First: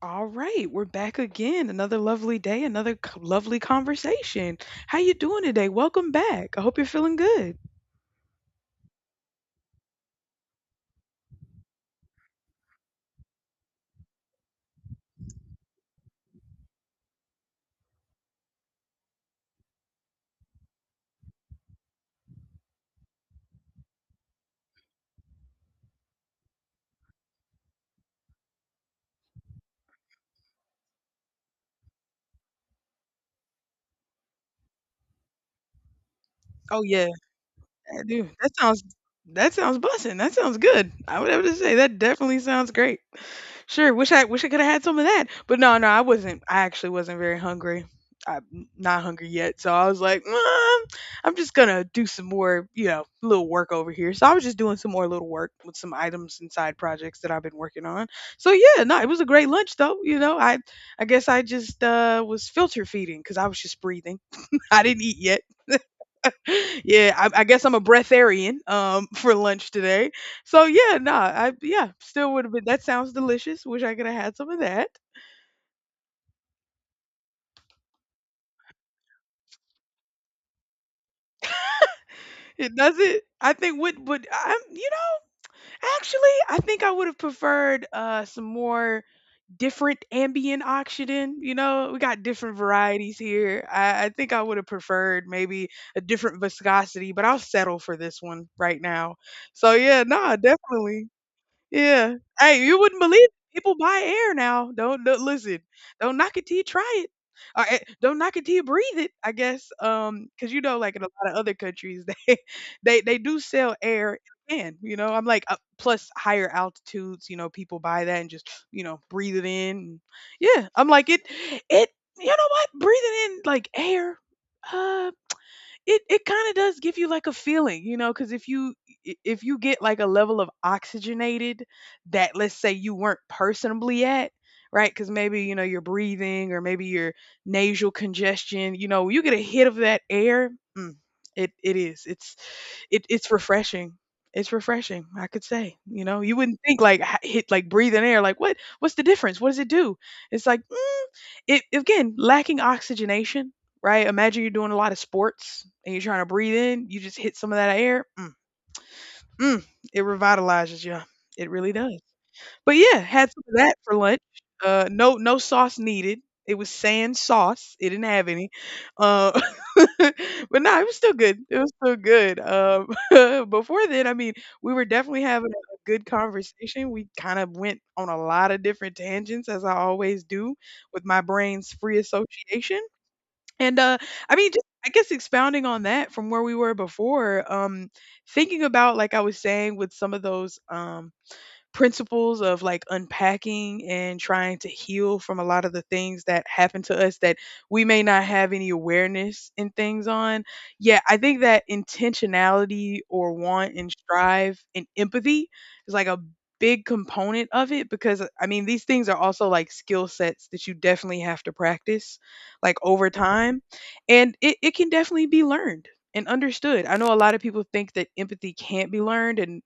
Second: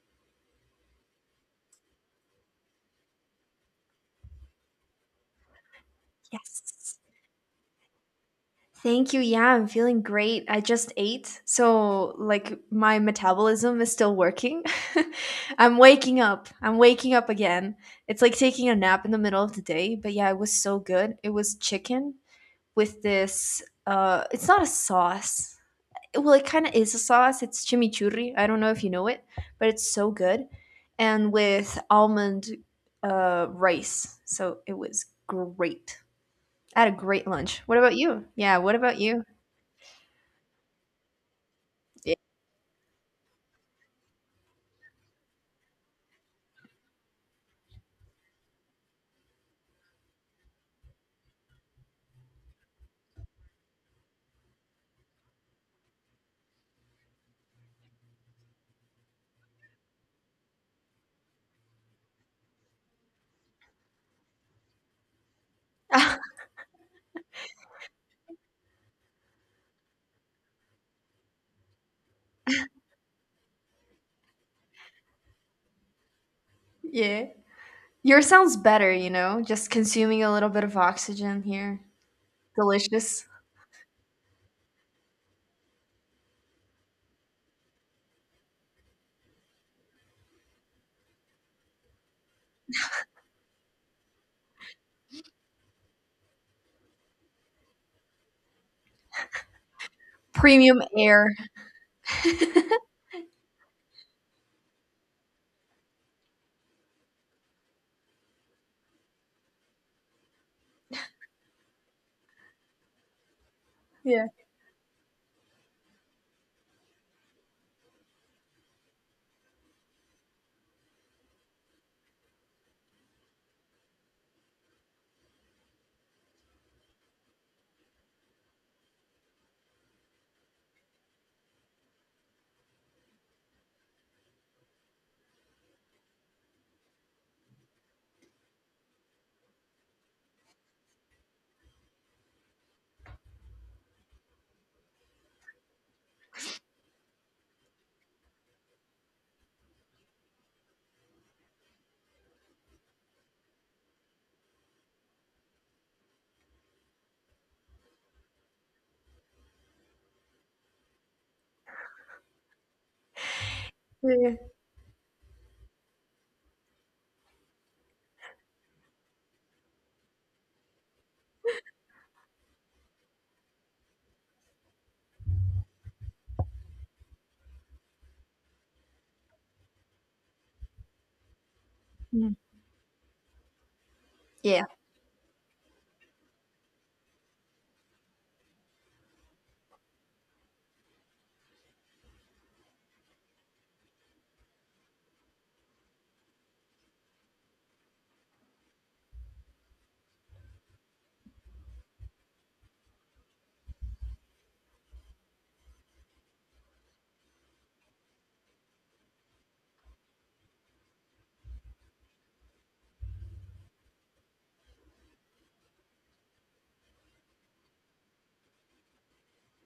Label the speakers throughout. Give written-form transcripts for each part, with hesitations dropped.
Speaker 1: All right, we're back again. Another lovely day, lovely conversation. How you doing today? Welcome back. I hope you're
Speaker 2: Yes.
Speaker 1: feeling good.
Speaker 2: Thank you. Yeah, I'm feeling great. I just ate, so like my metabolism is still working. I'm waking up. I'm waking up again. It's like taking a nap in the middle of the day, but yeah, it was so good. It was chicken with this it's not a sauce. Well, it kind of is a sauce. It's chimichurri. I don't know if you know it, but it's so good. And with almond rice. So it was great.
Speaker 1: Oh
Speaker 2: I had a
Speaker 1: yeah,
Speaker 2: great lunch. What about
Speaker 1: I
Speaker 2: you?
Speaker 1: do. That
Speaker 2: Yeah, what
Speaker 1: sounds
Speaker 2: about you?
Speaker 1: that sounds bussin'. That sounds good. I would have to say that
Speaker 2: Yeah.
Speaker 1: definitely sounds great. Sure, wish I could have had some of that. But no, no, I actually wasn't very hungry. I'm not hungry yet. So I was like, "Mm, I'm just going to do some more, you know, little work over here." So I was just doing some more little work with some items and side projects that I've been working on. So yeah, no, it was a great lunch though, you know. I guess I just was filter feeding cuz I was just breathing. I didn't eat yet, yeah, I guess I'm a breatharian for lunch today. So yeah, nah, I yeah, still would have been. That sounds delicious. Wish I could have had some of that.
Speaker 2: Yeah. Yours sounds better, you know, just consuming a little bit of oxygen here.
Speaker 1: It doesn't.
Speaker 2: Delicious.
Speaker 1: I think would I'm you know actually I think I would have preferred some more different ambient oxygen. You know, we got different varieties here. I think I would have preferred maybe a different viscosity, but I'll settle for this one right now. So yeah, nah,
Speaker 2: Premium
Speaker 1: definitely.
Speaker 2: air.
Speaker 1: Yeah. Hey, you wouldn't believe it. People buy air now. Don't listen. Don't knock it till you try it. Or, don't knock it till you breathe it. I guess, because you know, like in a lot of other countries, they do sell air
Speaker 2: Yeah.
Speaker 1: in a can. You know, I'm like plus higher altitudes. You know, people buy that and just you know breathe it in. Yeah, I'm like it. It. You know what? Breathing in like air. Uh, it kind of does give you like a feeling, you know, because if you get like a level of oxygenated that let's say you weren't personally at, right? Because maybe you know you're breathing or maybe your nasal congestion, you know, when you get a hit of that air. Mm, it it is it's it's refreshing. It's refreshing, I could say. You know, you wouldn't think like hit like breathing air. Like what? What's the difference? What does it do? It's like it again lacking oxygenation, right? Imagine you're doing a lot of sports and you're trying to breathe in, you just hit some of that air. Mm, it revitalizes you, it really does. But yeah, had some of that for
Speaker 2: Yeah.
Speaker 1: lunch.
Speaker 2: Yeah.
Speaker 1: No, no sauce needed. It was sans sauce. It didn't have any. Uh, but no, it was still good. It was still good. Before then, I mean, we were definitely having a good conversation. We kind of went on a lot of different tangents, as I always do with my brain's free
Speaker 2: Mm.
Speaker 1: association. And I mean,
Speaker 2: Yeah.
Speaker 1: just, I guess expounding on that from where we were before, thinking about like I was saying with some of those principles of like unpacking and trying to heal from a lot of the things that happen to us that we may not have any awareness in things on. Yeah, I think that intentionality or want and strive and empathy is like a big component of it, because I mean these things are also like skill sets that you definitely have to practice like over time, and it can definitely be learned and understood. I know a lot of people think that empathy can't be learned, and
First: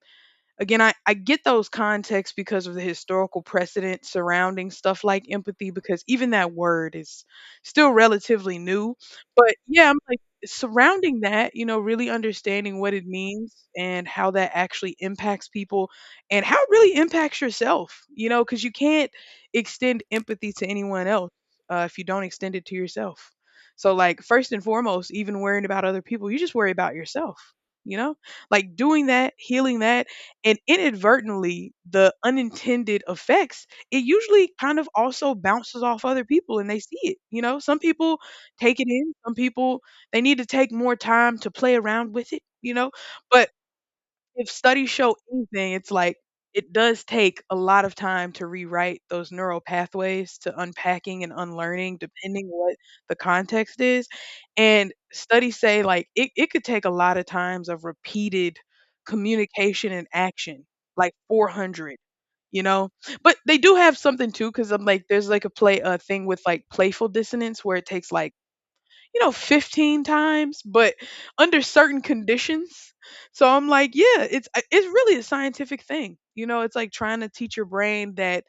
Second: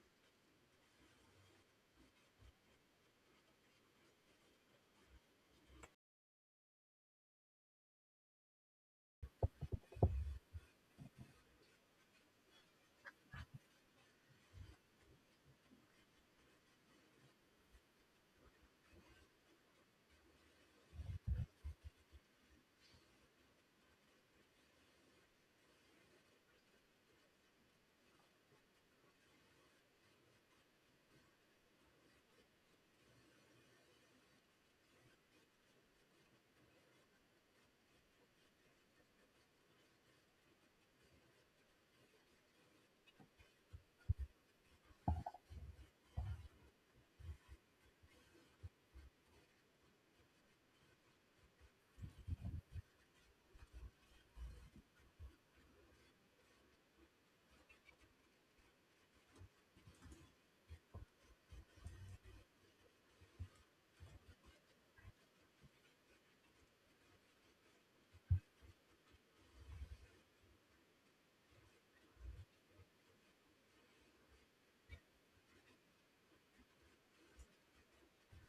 Speaker 1: again I get those contexts because of the historical precedent surrounding stuff like empathy, because even that word is still relatively new. But yeah, I'm like surrounding that, you know, really understanding what it means and how that actually impacts people and how it really impacts yourself, you know, because you can't extend empathy to anyone else if you don't extend it to yourself. So like first and foremost, even worrying about other people, you just worry about yourself, you know, like doing that healing, that, and inadvertently the unintended effects, it usually kind of also bounces off other people and they see it, you know. Some people take it in, some people they need to take more time to play around with it, you know. But if studies show anything, it's like it does take a lot of time to rewrite those neural pathways to unpacking and unlearning depending what the context is. And studies say like it could take a lot of times of repeated communication and action, like 400, you know? But they do have something too, because I'm like, there's like a play, a thing with like playful dissonance where it takes like, you know, 15 times, but under certain conditions. So I'm like, yeah, it's really a scientific thing. You know, it's like trying to teach your brain that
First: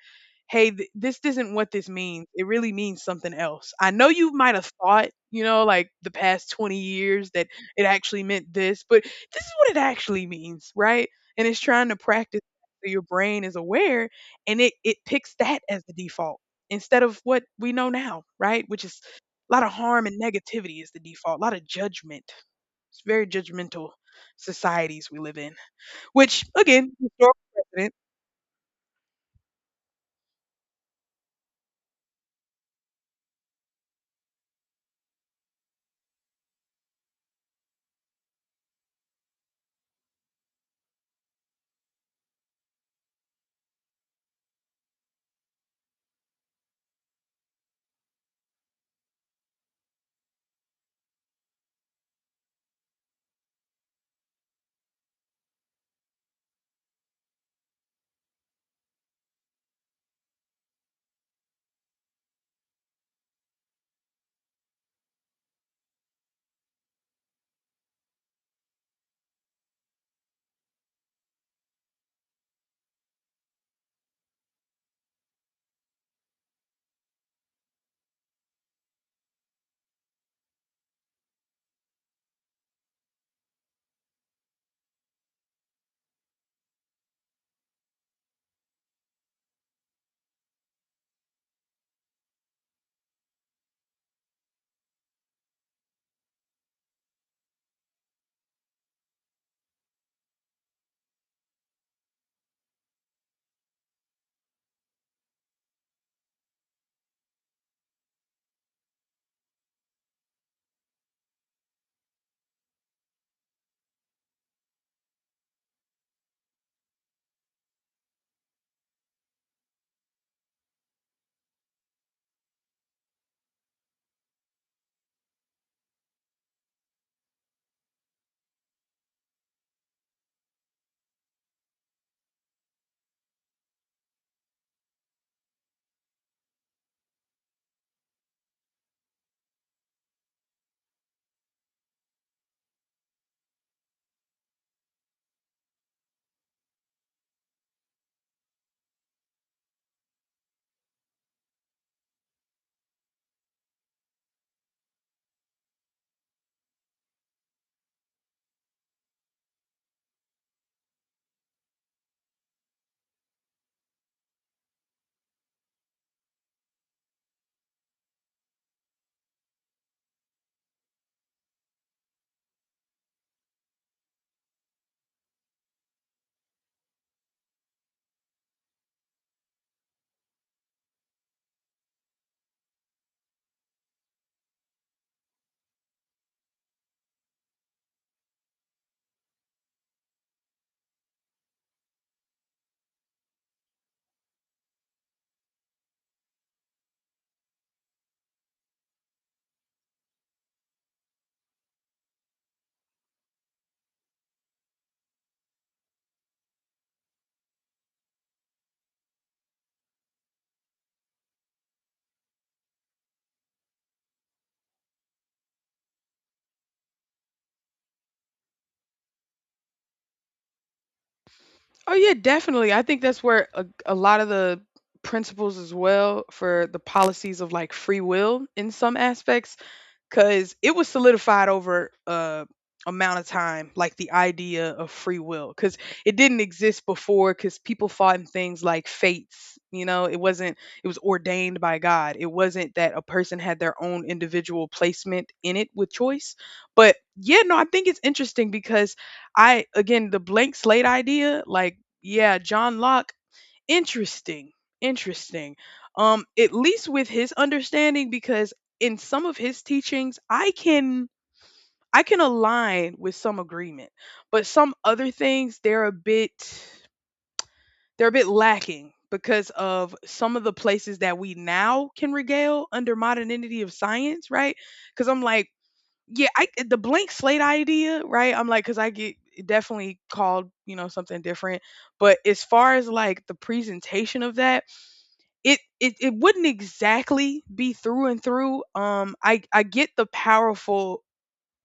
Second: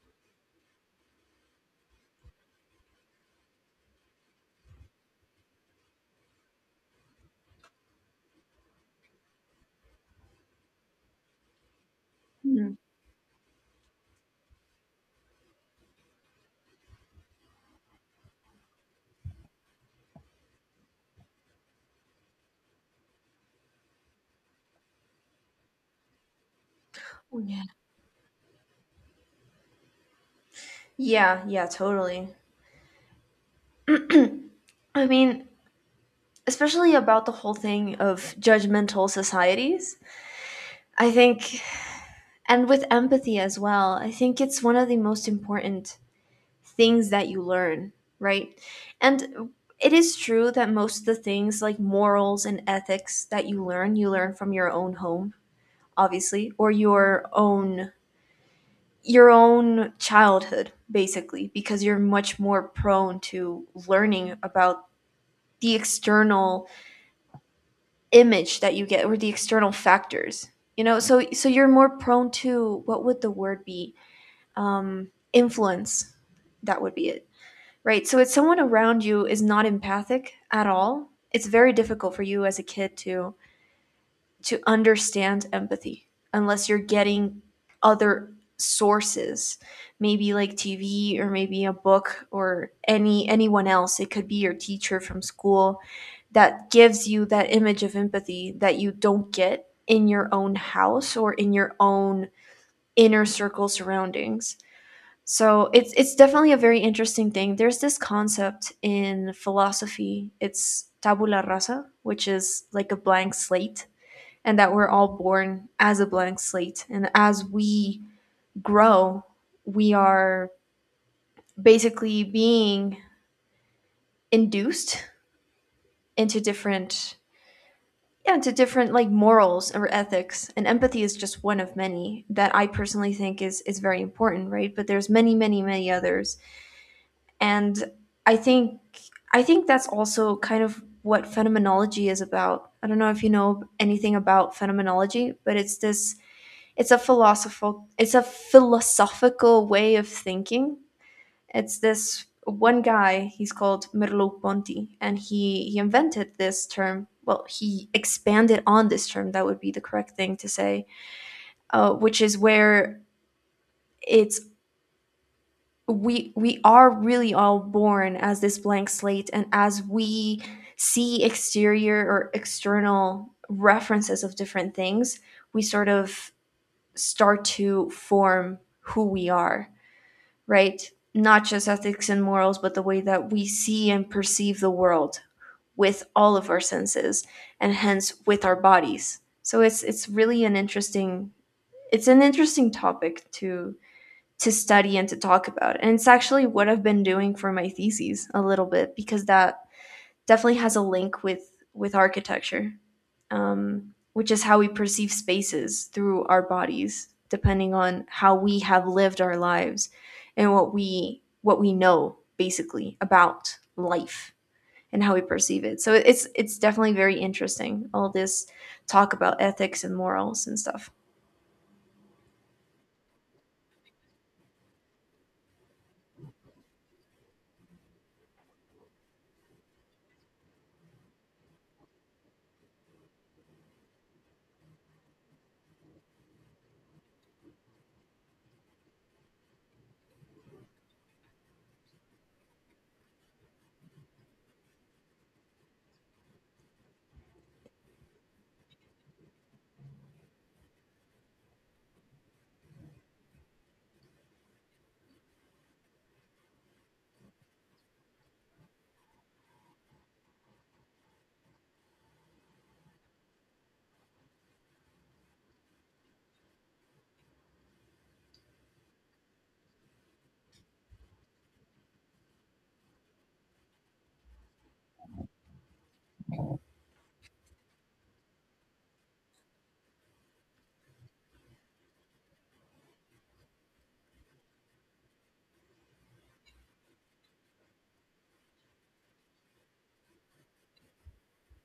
Speaker 1: hey, this isn't what this means. It really means something else. I know you might have thought, you know, like the past 20 years that it actually meant this, but this is what it actually means, right? And it's trying to practice
Speaker 2: Mm.
Speaker 1: so your brain is aware and it picks that as the default instead of what we know now, right? Which is a lot of harm and negativity is the default, a lot of judgment. It's very judgmental societies we live in, which again,
Speaker 2: Oh,
Speaker 1: historical
Speaker 2: yeah.
Speaker 1: precedent.
Speaker 2: Yeah, yeah, totally. I mean, especially about the whole thing of judgmental societies. I think, and with empathy as well, I think it's one of the most important things that you learn, right? And it is true that most of the things like morals and ethics that you learn from your own home, obviously, or your own childhood, basically, because you're much more prone to learning about the external image that you get or the external factors, you know. So you're more prone to, what would the word be, um influence, that would be it. Right. So if someone around you is not empathic at all, it's very difficult for you as a kid to understand empathy unless you're getting other sources, maybe like TV or maybe a book or anyone else. It could be your teacher from school that gives you that image of empathy that you don't get in your own house or in your own inner circle surroundings. So it's definitely a very interesting thing. There's this concept in philosophy. It's tabula rasa, which is like a blank slate, and that we're all born as a blank slate. And as we grow, we are basically being induced into into different like morals or ethics. And empathy is just one of many that I personally think is very important, right? But there's many, many, many others. And i think I think that's also kind of what phenomenology is about. I don't know if you know anything about phenomenology, but it's this, it's a philosophical, it's a philosophical way of thinking. It's this one guy, he's called Merleau-Ponty, and he invented this term, well, he expanded on this term, that would be the correct thing to say, which is where it's, we are really all born as this blank slate, and as we see exterior or external references of different things, we sort of start to form who we are, right? Not just ethics and morals, but the way that we see and perceive the world with all of our senses, and hence with our bodies. So it's really an interesting, it's an interesting topic to study and to talk about. And it's actually what I've been doing for my theses a little bit, because that definitely has a link with architecture, which is how we perceive spaces through our bodies, depending on how we have lived our lives and what we know basically about life and how we perceive it. So it's definitely very interesting, all this talk about ethics and morals and stuff.
Speaker 1: Oh yeah, definitely. I think that's where a lot of the principles as well for the policies of like free will in some aspects, because it was solidified over a amount of time, like the idea of free will, because it didn't exist before. Because people fought in things like fates, you know, it wasn't. It was ordained by God. It wasn't that a person had their own individual placement in it with choice. But yeah, no, I think it's interesting because I, again, the blank slate idea, like yeah, John Locke. Interesting. Interesting. At least with his understanding, because in some of his teachings, I can align with some agreement, but some other things they're a bit lacking because of some of the places that we now can regale under modernity of science, right? Because I'm like, yeah, I the blank slate idea, right? I'm like, because I get definitely called, you know, something different. But as far as like the presentation of that, it wouldn't exactly be through and through. I get the powerful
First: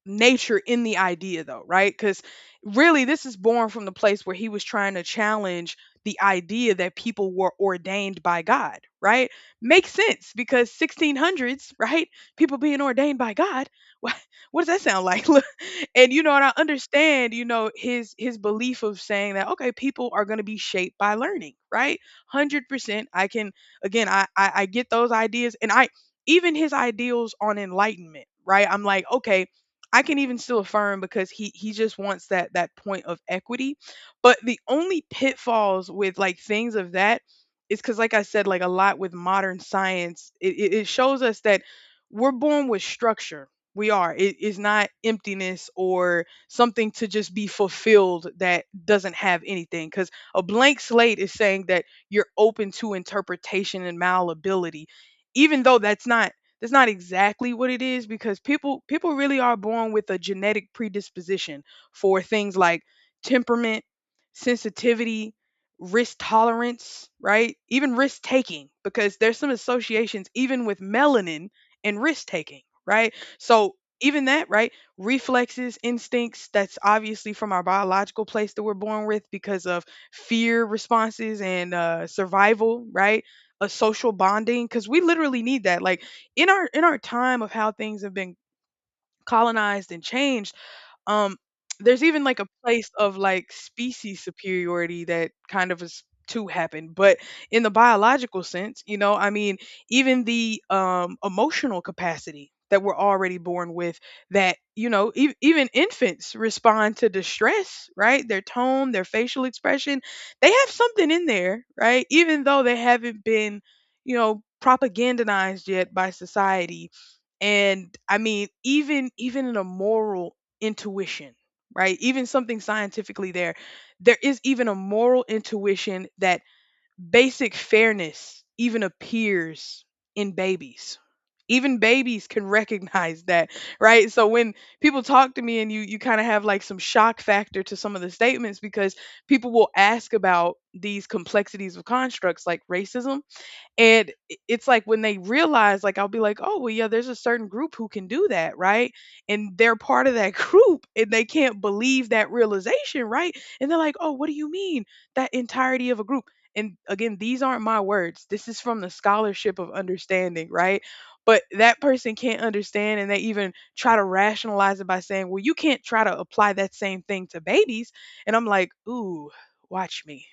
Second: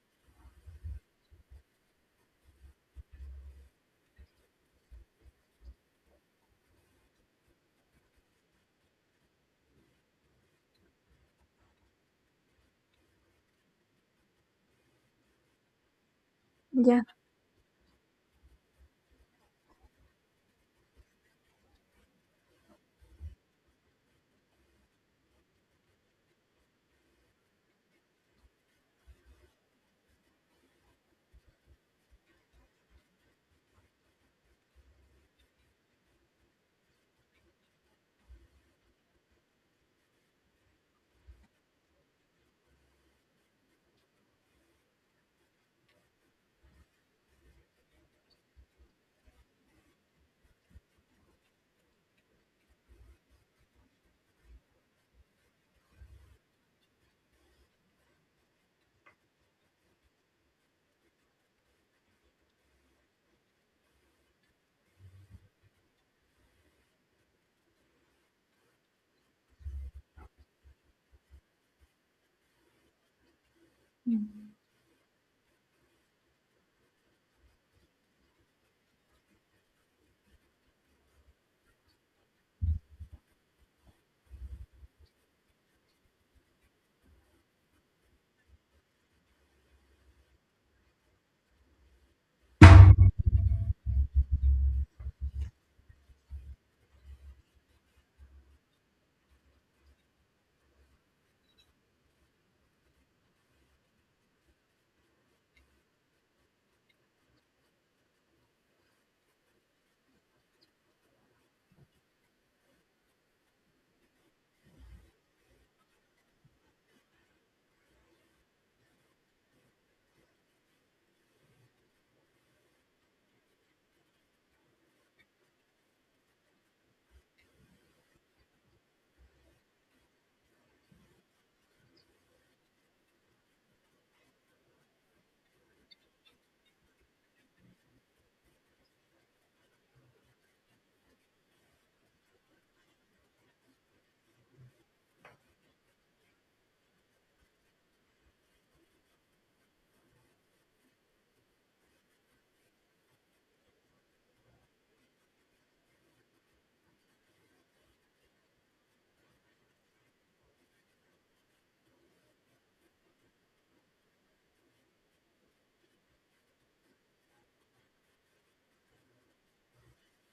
Speaker 1: nature in the idea though, right? Because really this is born from the place where he was trying to challenge the idea that people were ordained by God, right? Makes sense because 1600s, right? People being ordained by God, what, what does that sound like? Look, and you know, and I
Speaker 2: Yeah.
Speaker 1: understand, you know, his belief of saying that okay, people are going to be shaped by learning, right? 100% I can, again I get those ideas, and I even his ideals on enlightenment, right? I'm like, okay, I can even still affirm because he just wants that point of equity. But the only pitfalls with like things of that is because, like I said, like a lot with modern science, it shows us that we're born with structure. We are. It is not emptiness or something to just be fulfilled that doesn't have anything. Because a blank slate is saying that you're open to interpretation and malleability, even though that's not exactly what it is, because people really are born with a genetic predisposition for things like temperament, sensitivity, risk tolerance, right? Even risk taking, because there's some associations even with melanin and risk taking, right? So even that, right? Reflexes, instincts, that's obviously from our biological place that we're born with because of fear responses and survival, right? A social bonding, because we literally need that. Like, in our time of how things have been colonized and changed um, there's even like a place of like species superiority that kind of is to happen, but in the biological sense, you know, I mean, even the emotional capacity that we're already born with that you know even infants respond to distress, right? Their tone, their facial expression, they have something in there, right? Even though they haven't been, you know, propagandized yet by society. And I mean even in a moral intuition, right? Even something scientifically there, there is even a moral intuition that basic fairness even appears in babies. Even babies can recognize that, right? So when people talk to me, and you kind of have like some shock factor to some of the statements, because people will ask about these complexities of constructs like racism, and it's like when they realize, like, I'll be like, oh, well, yeah, there's a certain group who can do that, right? And they're part of that group, and they can't believe that realization, right? And they're like, oh, what do you mean that entirety of a group? And again, these aren't my words, this is from the scholarship of understanding, right? But that person can't understand, and they even try to rationalize it by saying, well, you can't try to apply that same thing to babies. And I'm like, ooh, watch me.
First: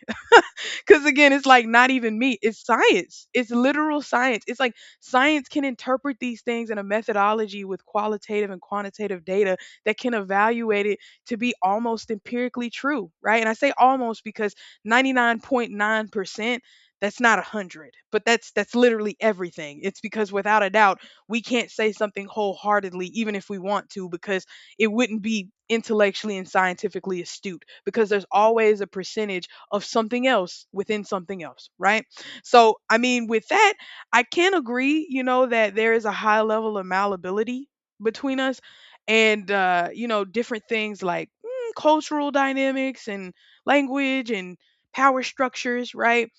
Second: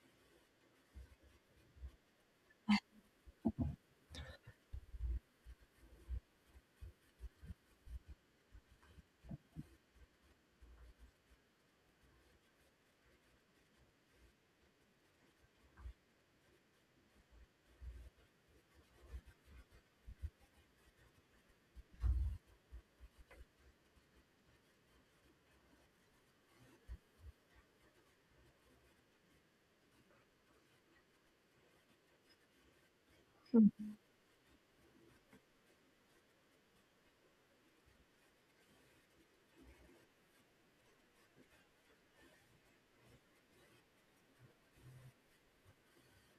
Speaker 1: Because again, it's like not even me. It's science. It's literal science. It's like science can interpret these things in a methodology with qualitative and quantitative data that can evaluate it to be almost empirically true, right? And I say almost because 99.9%, that's not 100, but that's literally everything. It's because without a doubt we can't say something wholeheartedly even if we want to, because it wouldn't be intellectually and scientifically astute, because there's always a percentage of something else within something else, right? So, I mean, with that, I can agree, you know, that there is a high level of malleability between us and, you know, different things like cultural dynamics and language and power structures, right?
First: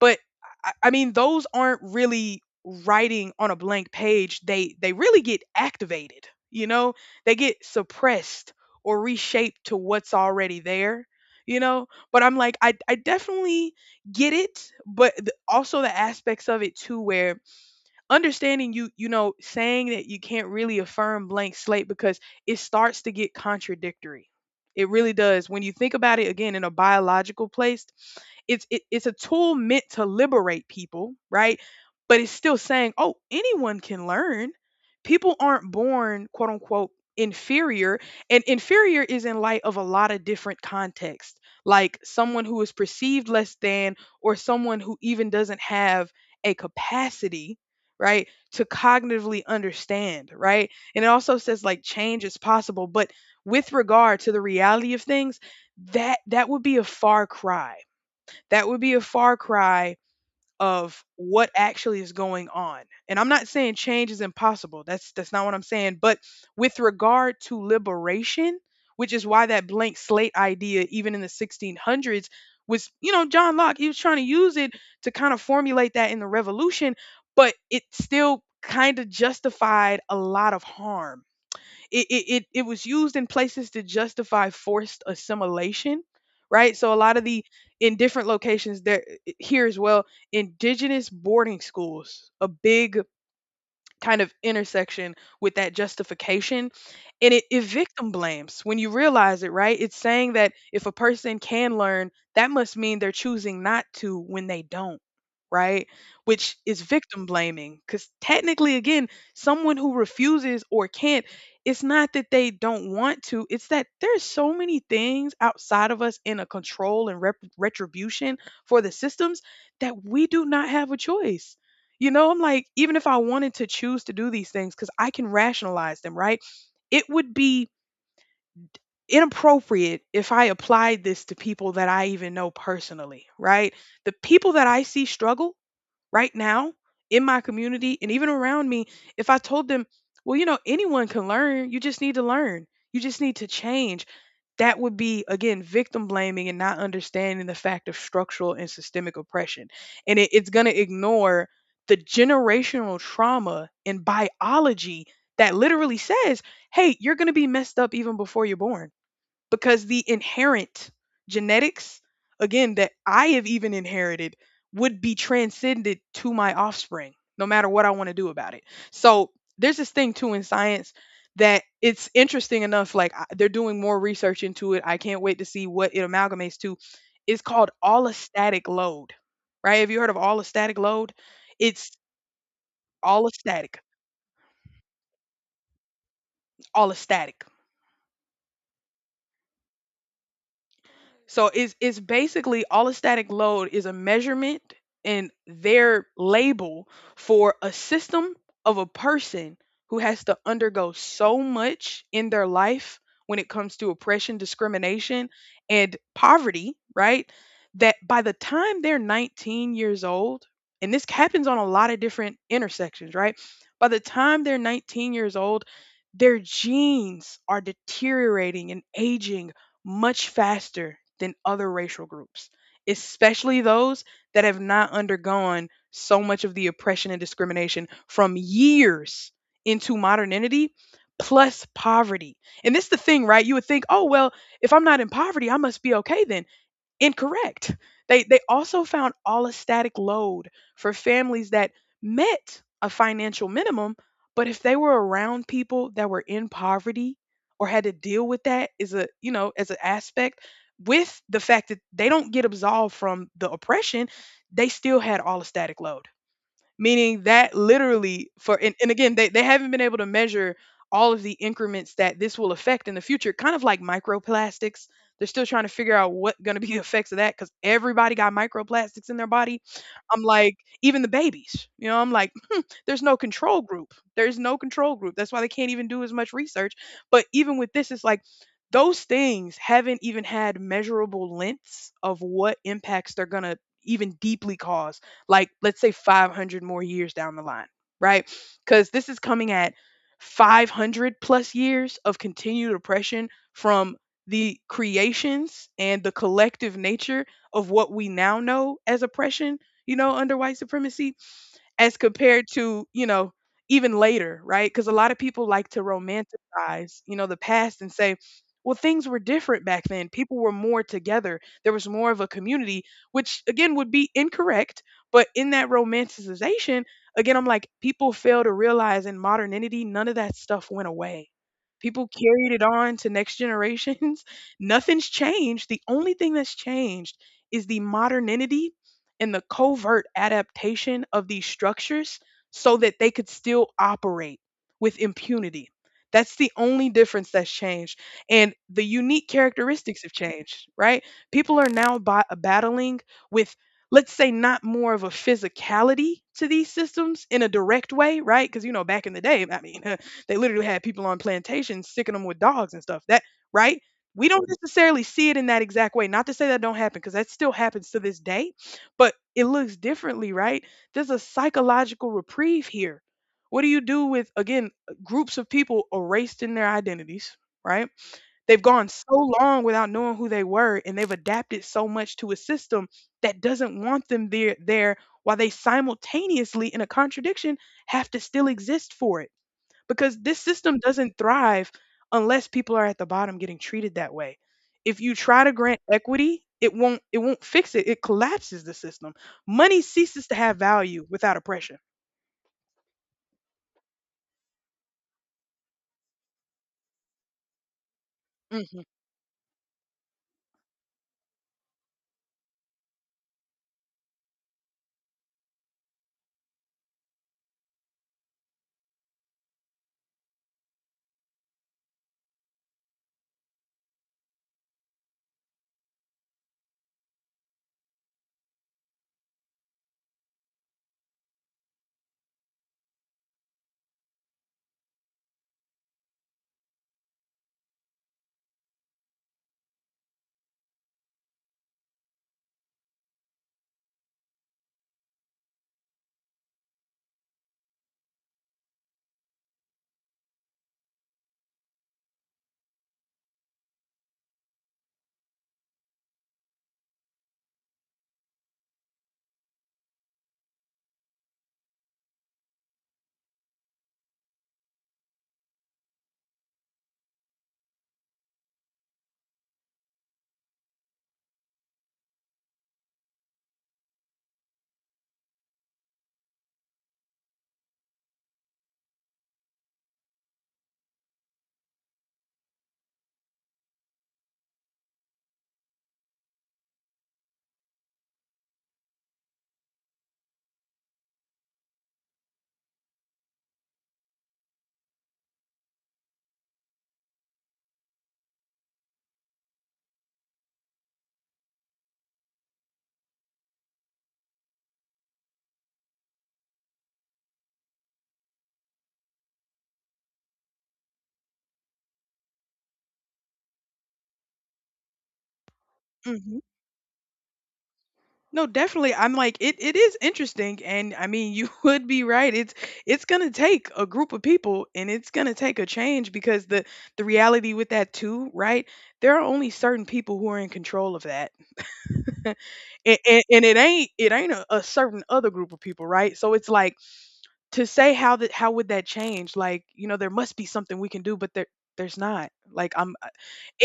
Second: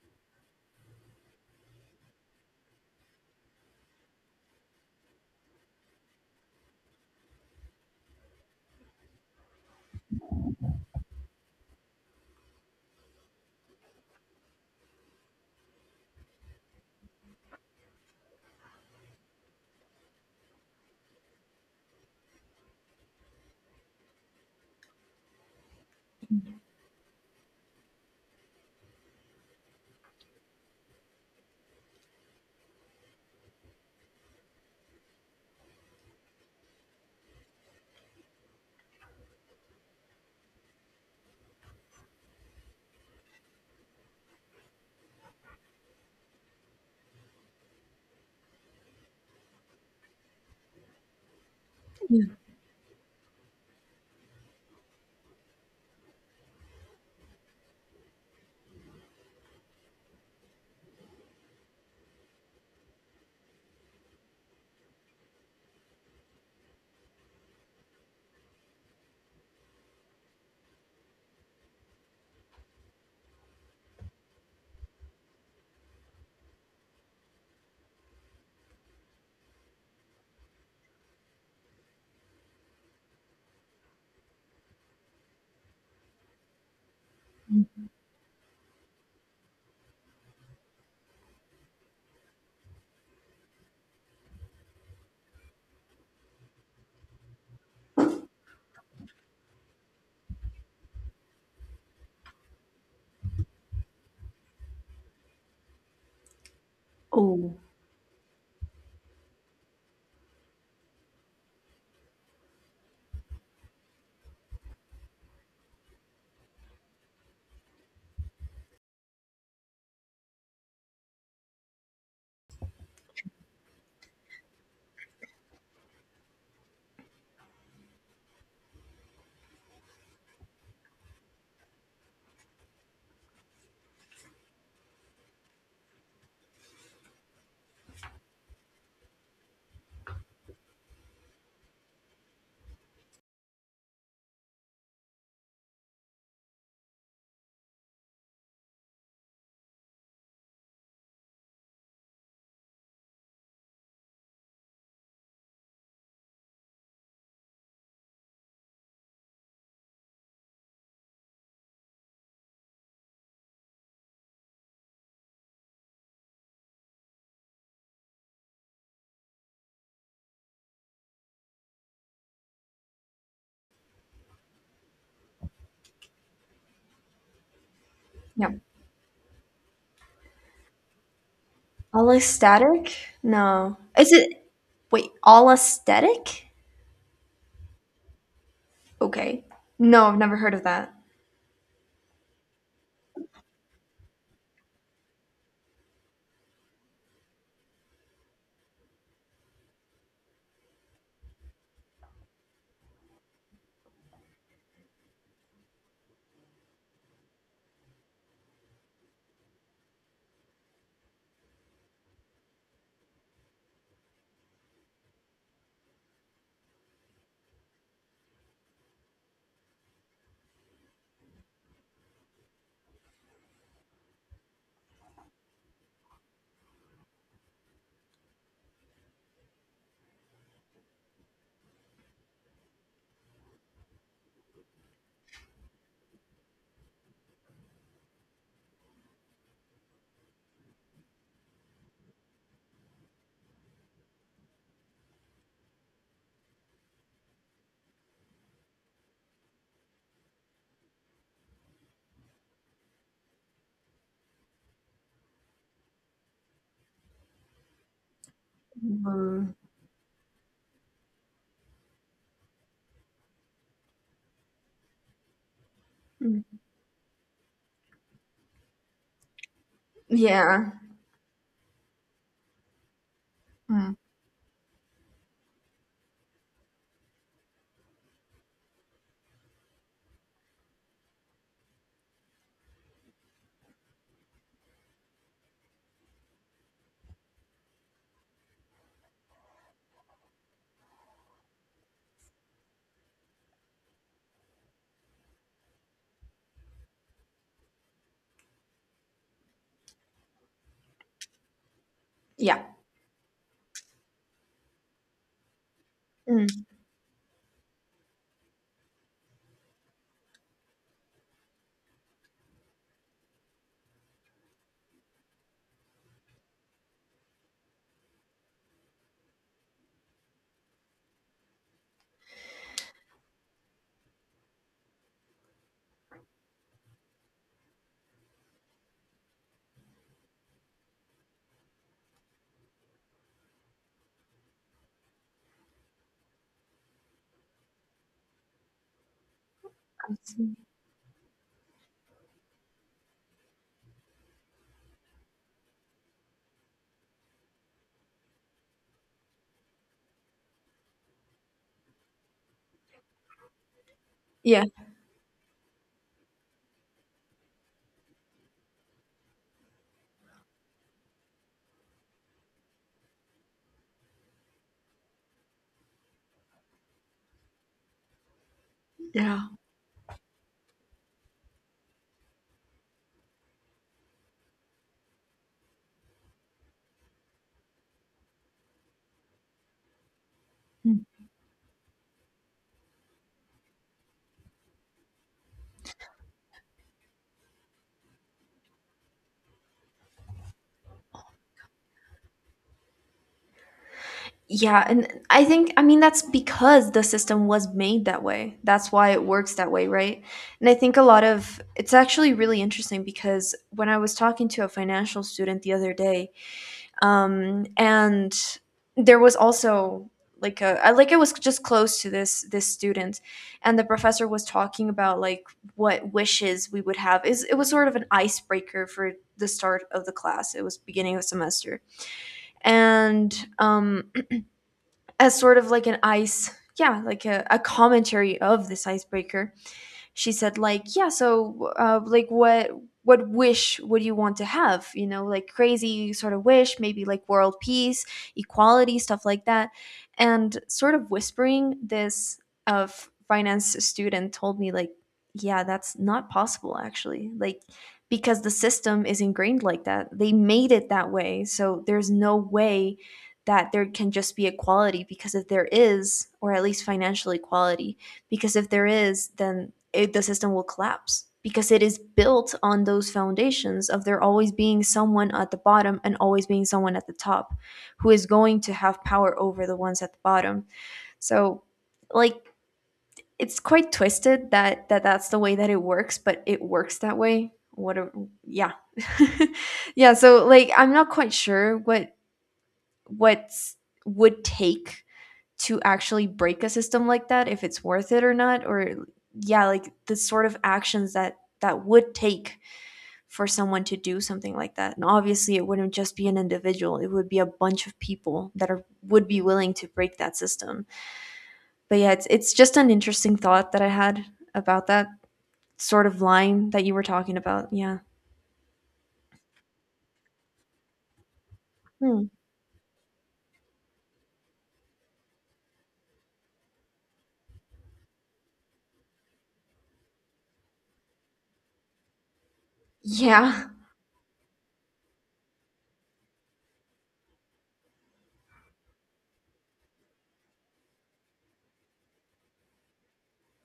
Speaker 1: But I mean, those aren't really writing on a blank page. They really get activated. You know, they get suppressed or reshaped to what's already there. You know, but I'm like, I definitely get it, but also the aspects of it too, where understanding, you know, saying that you can't really affirm blank slate, because it starts to get contradictory. It really does when you think about it again in a biological place. It's a tool meant to liberate people, right? But it's still saying, oh, anyone can learn, people aren't born, quote unquote, inferior. And inferior is in light of a lot of different contexts, like someone who is perceived less than, or someone who even doesn't have a capacity, right? To cognitively understand, right? And it also says, like, change is possible, but with regard to the reality of things, that that would be a far cry. That would be a far cry of what actually is going on. And I'm not saying change is impossible. That's not what I'm saying, but with regard to liberation, which is why that blank slate idea, even in the 1600s, was, you know, John Locke, he was trying to use it to kind of formulate that in the revolution, but it still kind of justified a lot of harm. It was used in places to justify forced assimilation, right? So a lot of the, in different locations there, here as well, indigenous boarding schools, a big kind of intersection with that justification. And it victim blames when you realize it, right? It's saying that if a person can learn, that must mean they're choosing not to when they don't, right? Which is victim
Speaker 2: Oh,
Speaker 1: blaming, because technically, again, someone who refuses or can't, it's not that they don't want to, it's that there's so many things outside of us in a control and retribution for the systems that we do not have a choice. You know, I'm like, even if I wanted to choose to do these things, because I can rationalize them, right? It would be inappropriate if I applied this to people that I even know personally, right? The people that I see struggle right now in my community and even around me, if I told them, well, you know, anyone can learn, you just need to learn, you just need to change. That would be, again, victim blaming and not understanding the fact of structural and systemic oppression. And it's going to ignore the generational trauma and biology that literally says, hey, you're going to be messed up even before you're born, because the inherent genetics, again, that I have even inherited would be transcended to my offspring, no matter what I want to do about it. So there's this thing too in science that it's interesting enough. Like they're doing more research into it. I can't wait to see what it amalgamates to. It's called
Speaker 2: yeah.
Speaker 1: allostatic load, right? Have you heard of allostatic load? It's
Speaker 2: All aesthetic? No.
Speaker 1: allostatic,
Speaker 2: Is it, wait, all aesthetic?
Speaker 1: allostatic.
Speaker 2: Okay. No, I've never heard of that.
Speaker 1: So it's basically all a static load is a measurement and their label for a system of a person who has to undergo so much in their life when it comes to oppression, discrimination, and poverty, right? That by the time they're 19 years old, and this happens on a lot of different intersections, right? By the time they're 19 years old, their genes are deteriorating and aging much faster than other racial groups, especially those that have not undergone so much of the oppression and discrimination from years into modernity plus poverty. And this is the thing, right? You would think, oh, well, if I'm not in poverty, I must be okay then. Incorrect. They also found allostatic load for families that met a financial minimum, but if they were around people that were in poverty or had to deal with that is a, you know, as an aspect with the fact that they don't get absolved from the oppression, they still had allostatic load, meaning that literally for, and again, they
Speaker 2: Mm.
Speaker 1: haven't been able to measure all of the increments that this will affect in the future, kind of like microplastics. They're still trying to figure out what
Speaker 2: Mm.
Speaker 1: going to be the effects of that, because everybody got microplastics in their body. I'm like,
Speaker 2: Yeah.
Speaker 1: even the babies, you know, I'm like, there's no control group.
Speaker 2: Mm.
Speaker 1: There's no control group. That's why they can't even do as much research. But even with this, it's like those things haven't even had measurable lengths of what impacts they're going to even deeply cause, like, let's say 500 more years down the line, right? Because this is coming at 500 plus years of continued oppression from the creations and the collective nature of what we now know as oppression, you know, under white supremacy as compared
Speaker 2: Yeah.
Speaker 1: to, you know, even later, right? Because a lot of people like to
Speaker 2: Mm.
Speaker 1: romanticize, you know, the past and say, well, things were different back then. People were more together. There was more of a community, which again would be incorrect. But in that romanticization, again, I'm like, people fail to realize in modernity, none of that stuff went away. People carried it on to next generations. Nothing's changed. The only thing that's changed is the modernity and the covert adaptation of these structures so that they could still operate with impunity. That's the only difference that's changed. And the unique characteristics have
Speaker 2: I see.
Speaker 1: changed, right? People are now battling with, let's say, not more of a physicality to these systems in a direct way, right? Because, you know, back in the day, I mean, they literally had people on plantations sticking them with dogs and stuff. That, right? We don't
Speaker 2: Yeah.
Speaker 1: necessarily see it in that exact way. Not to say that don't happen, because that still happens to this day, but it looks differently, right? There's a psychological reprieve here. What do you do with, again, groups of people erased in their identities, right? They've gone so
Speaker 2: Yeah.
Speaker 1: long without knowing who they were, and they've adapted so much to a system that doesn't want them there, while they simultaneously, in a contradiction, have to still exist for it, because this system
Speaker 2: Mm.
Speaker 1: doesn't thrive unless people are at the bottom getting treated that way. If you try to grant equity, it won't fix it. It collapses the system. Money ceases to have value without oppression.
Speaker 2: Yeah, and I think, I mean, that's because the system was made that way.
Speaker 1: Hmm.
Speaker 2: That's why it works that way, right? And I think a lot of it's actually really interesting, because when I was talking to a financial student the other day, and there was also like a I was just close to this student, and the professor was talking about like what wishes we would have. Is it was sort of an icebreaker for the start of the class, it was beginning of semester, and as sort of like an ice, yeah, like a commentary of this icebreaker, she said like, yeah, so like what wish would you want to have, you know, like crazy sort of wish, maybe like world peace, equality, stuff like that. And sort of whispering this, of finance student told me like, yeah, that's not possible actually, like, because the system is ingrained like that, they made it that way, so there's no way that there can just be equality, because if there is, or at least financial equality, because if there is, then it, the system will collapse, because it is built on those foundations of there always being someone at the bottom and always being someone at the top who is going to have power over the ones at the bottom. So like, it's quite twisted that that's the way that it works, but it works that way. What a, yeah. Yeah, so like, I'm not quite sure what would take to actually break a system like that, if it's worth it or not, or yeah, like the sort of actions that would take for someone to do something like that. And obviously it wouldn't just be an individual, it would be a bunch of people that are, would be willing to break that system. But yeah, it's just an interesting thought that I had about that sort of
Speaker 1: Hmm.
Speaker 2: line that you were talking about, yeah.
Speaker 1: No, definitely. I'm like, it is interesting, and I mean, you would be
Speaker 2: Hmm.
Speaker 1: right. It's going to take a group of people, and it's going to take a change, because the reality with that too, right? There are only certain people who are in control of that. and, and, and it
Speaker 2: Yeah.
Speaker 1: ain't a certain other group of people, right? So it's like, to say how that, how would that change? Like, you know, there must be something we can do, but there's not. Like, I'm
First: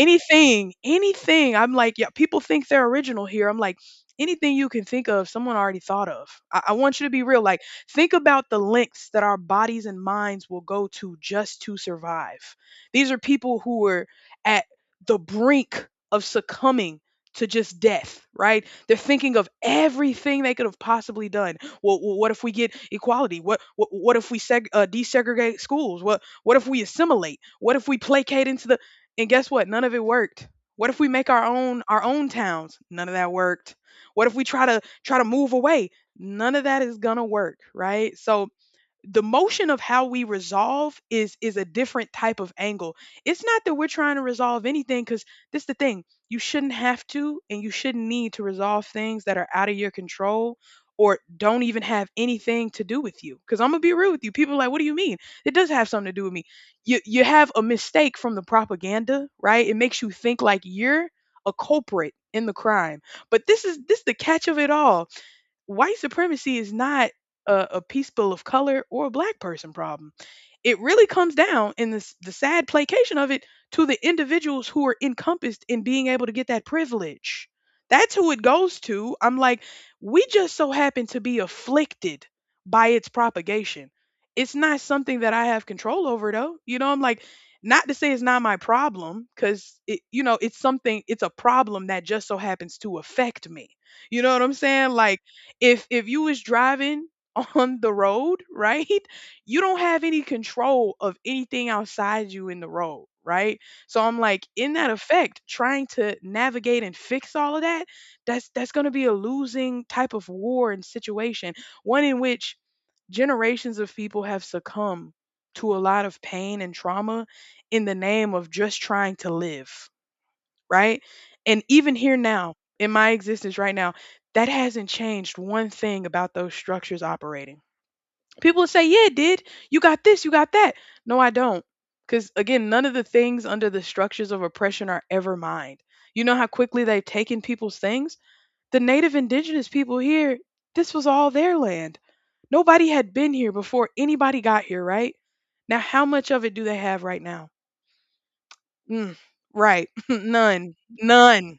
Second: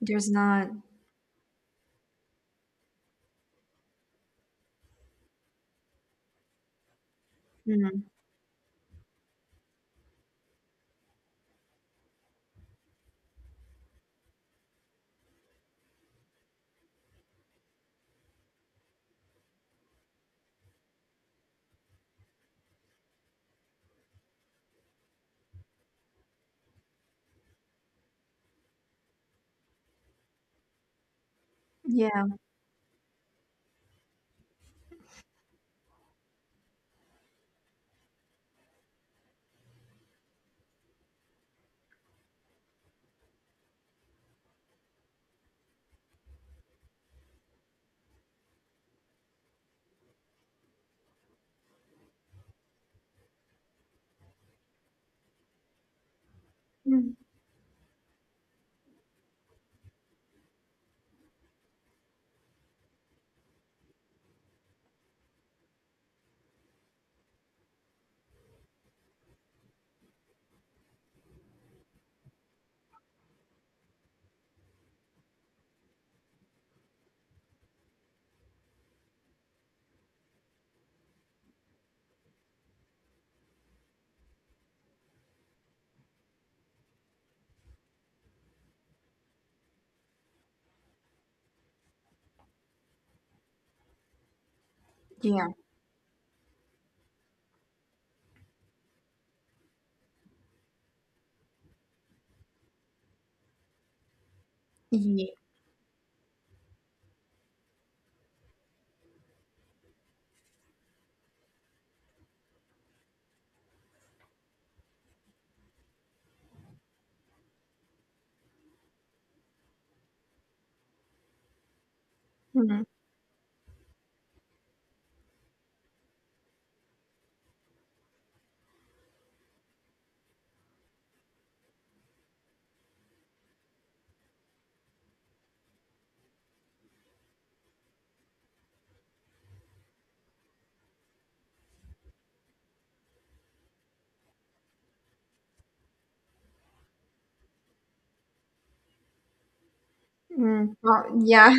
Speaker 2: There's not.
Speaker 1: anything. I'm like, yeah, people think they're original here. I'm like, anything you can think of, someone already thought of. I want you to be real. Like,
Speaker 2: Hmm.
Speaker 1: think about the lengths that our bodies and minds will go to just to survive. These are people who were at the brink of succumbing to just death, right? They're thinking of everything they could have possibly done. Well, well, what if we get equality? What if we desegregate schools? What if we assimilate? What if we placate into the and guess what? None of it worked. What if we make our own our
Speaker 2: Yeah.
Speaker 1: own towns? None of that worked. What if we try to move away? None of that is gonna work, right? So the motion of how we resolve is a different type of angle. It's not that we're trying to resolve anything, because this is the thing. You shouldn't have to, and you shouldn't need to resolve things that are out of your control or don't even have anything to do with you, because I'm gonna be real with you, people are like, what do you mean it does have something to do with me? you
Speaker 2: Hmm.
Speaker 1: you have a mistake from the propaganda, right? It makes you think like you're a culprit in the crime. But this is the catch of it all. White supremacy is not a people of color or a black person problem. It really comes down, in this the sad placation of it, to the individuals who are encompassed in being able to get that privilege. That's who it goes to. I'm like, we just so happen to be afflicted by its propagation. It's not something that I have control over, though. You know, I'm like, not to say it's not my problem, because it, you know, it's something, it's a problem that just so happens to affect me. You know what I'm saying? Like
Speaker 2: Yeah.
Speaker 1: if you is driving on the road, right? You don't have any control of anything outside you in the road, right? So I'm like, in that
Speaker 2: Ye-.
Speaker 1: effect trying to navigate and fix all of that, that's going to be a losing type of war and situation. One in which generations of people have succumbed to a lot of pain and trauma in the name of just trying to live, right? And even here now,
Speaker 2: Hmm.
Speaker 1: in my existence right now, that hasn't changed one thing about those structures operating. People will say, yeah, it did. You got this, you got that. No, I don't. Because again, none of the things under the structures of oppression are ever mine. You know how quickly they've taken people's things? The native indigenous people here, this was all their land. Nobody had been here before anybody got here, right? Now, how much of it do they have right now? Mm, right. None.
Speaker 2: Mm, well, yeah.
Speaker 1: None.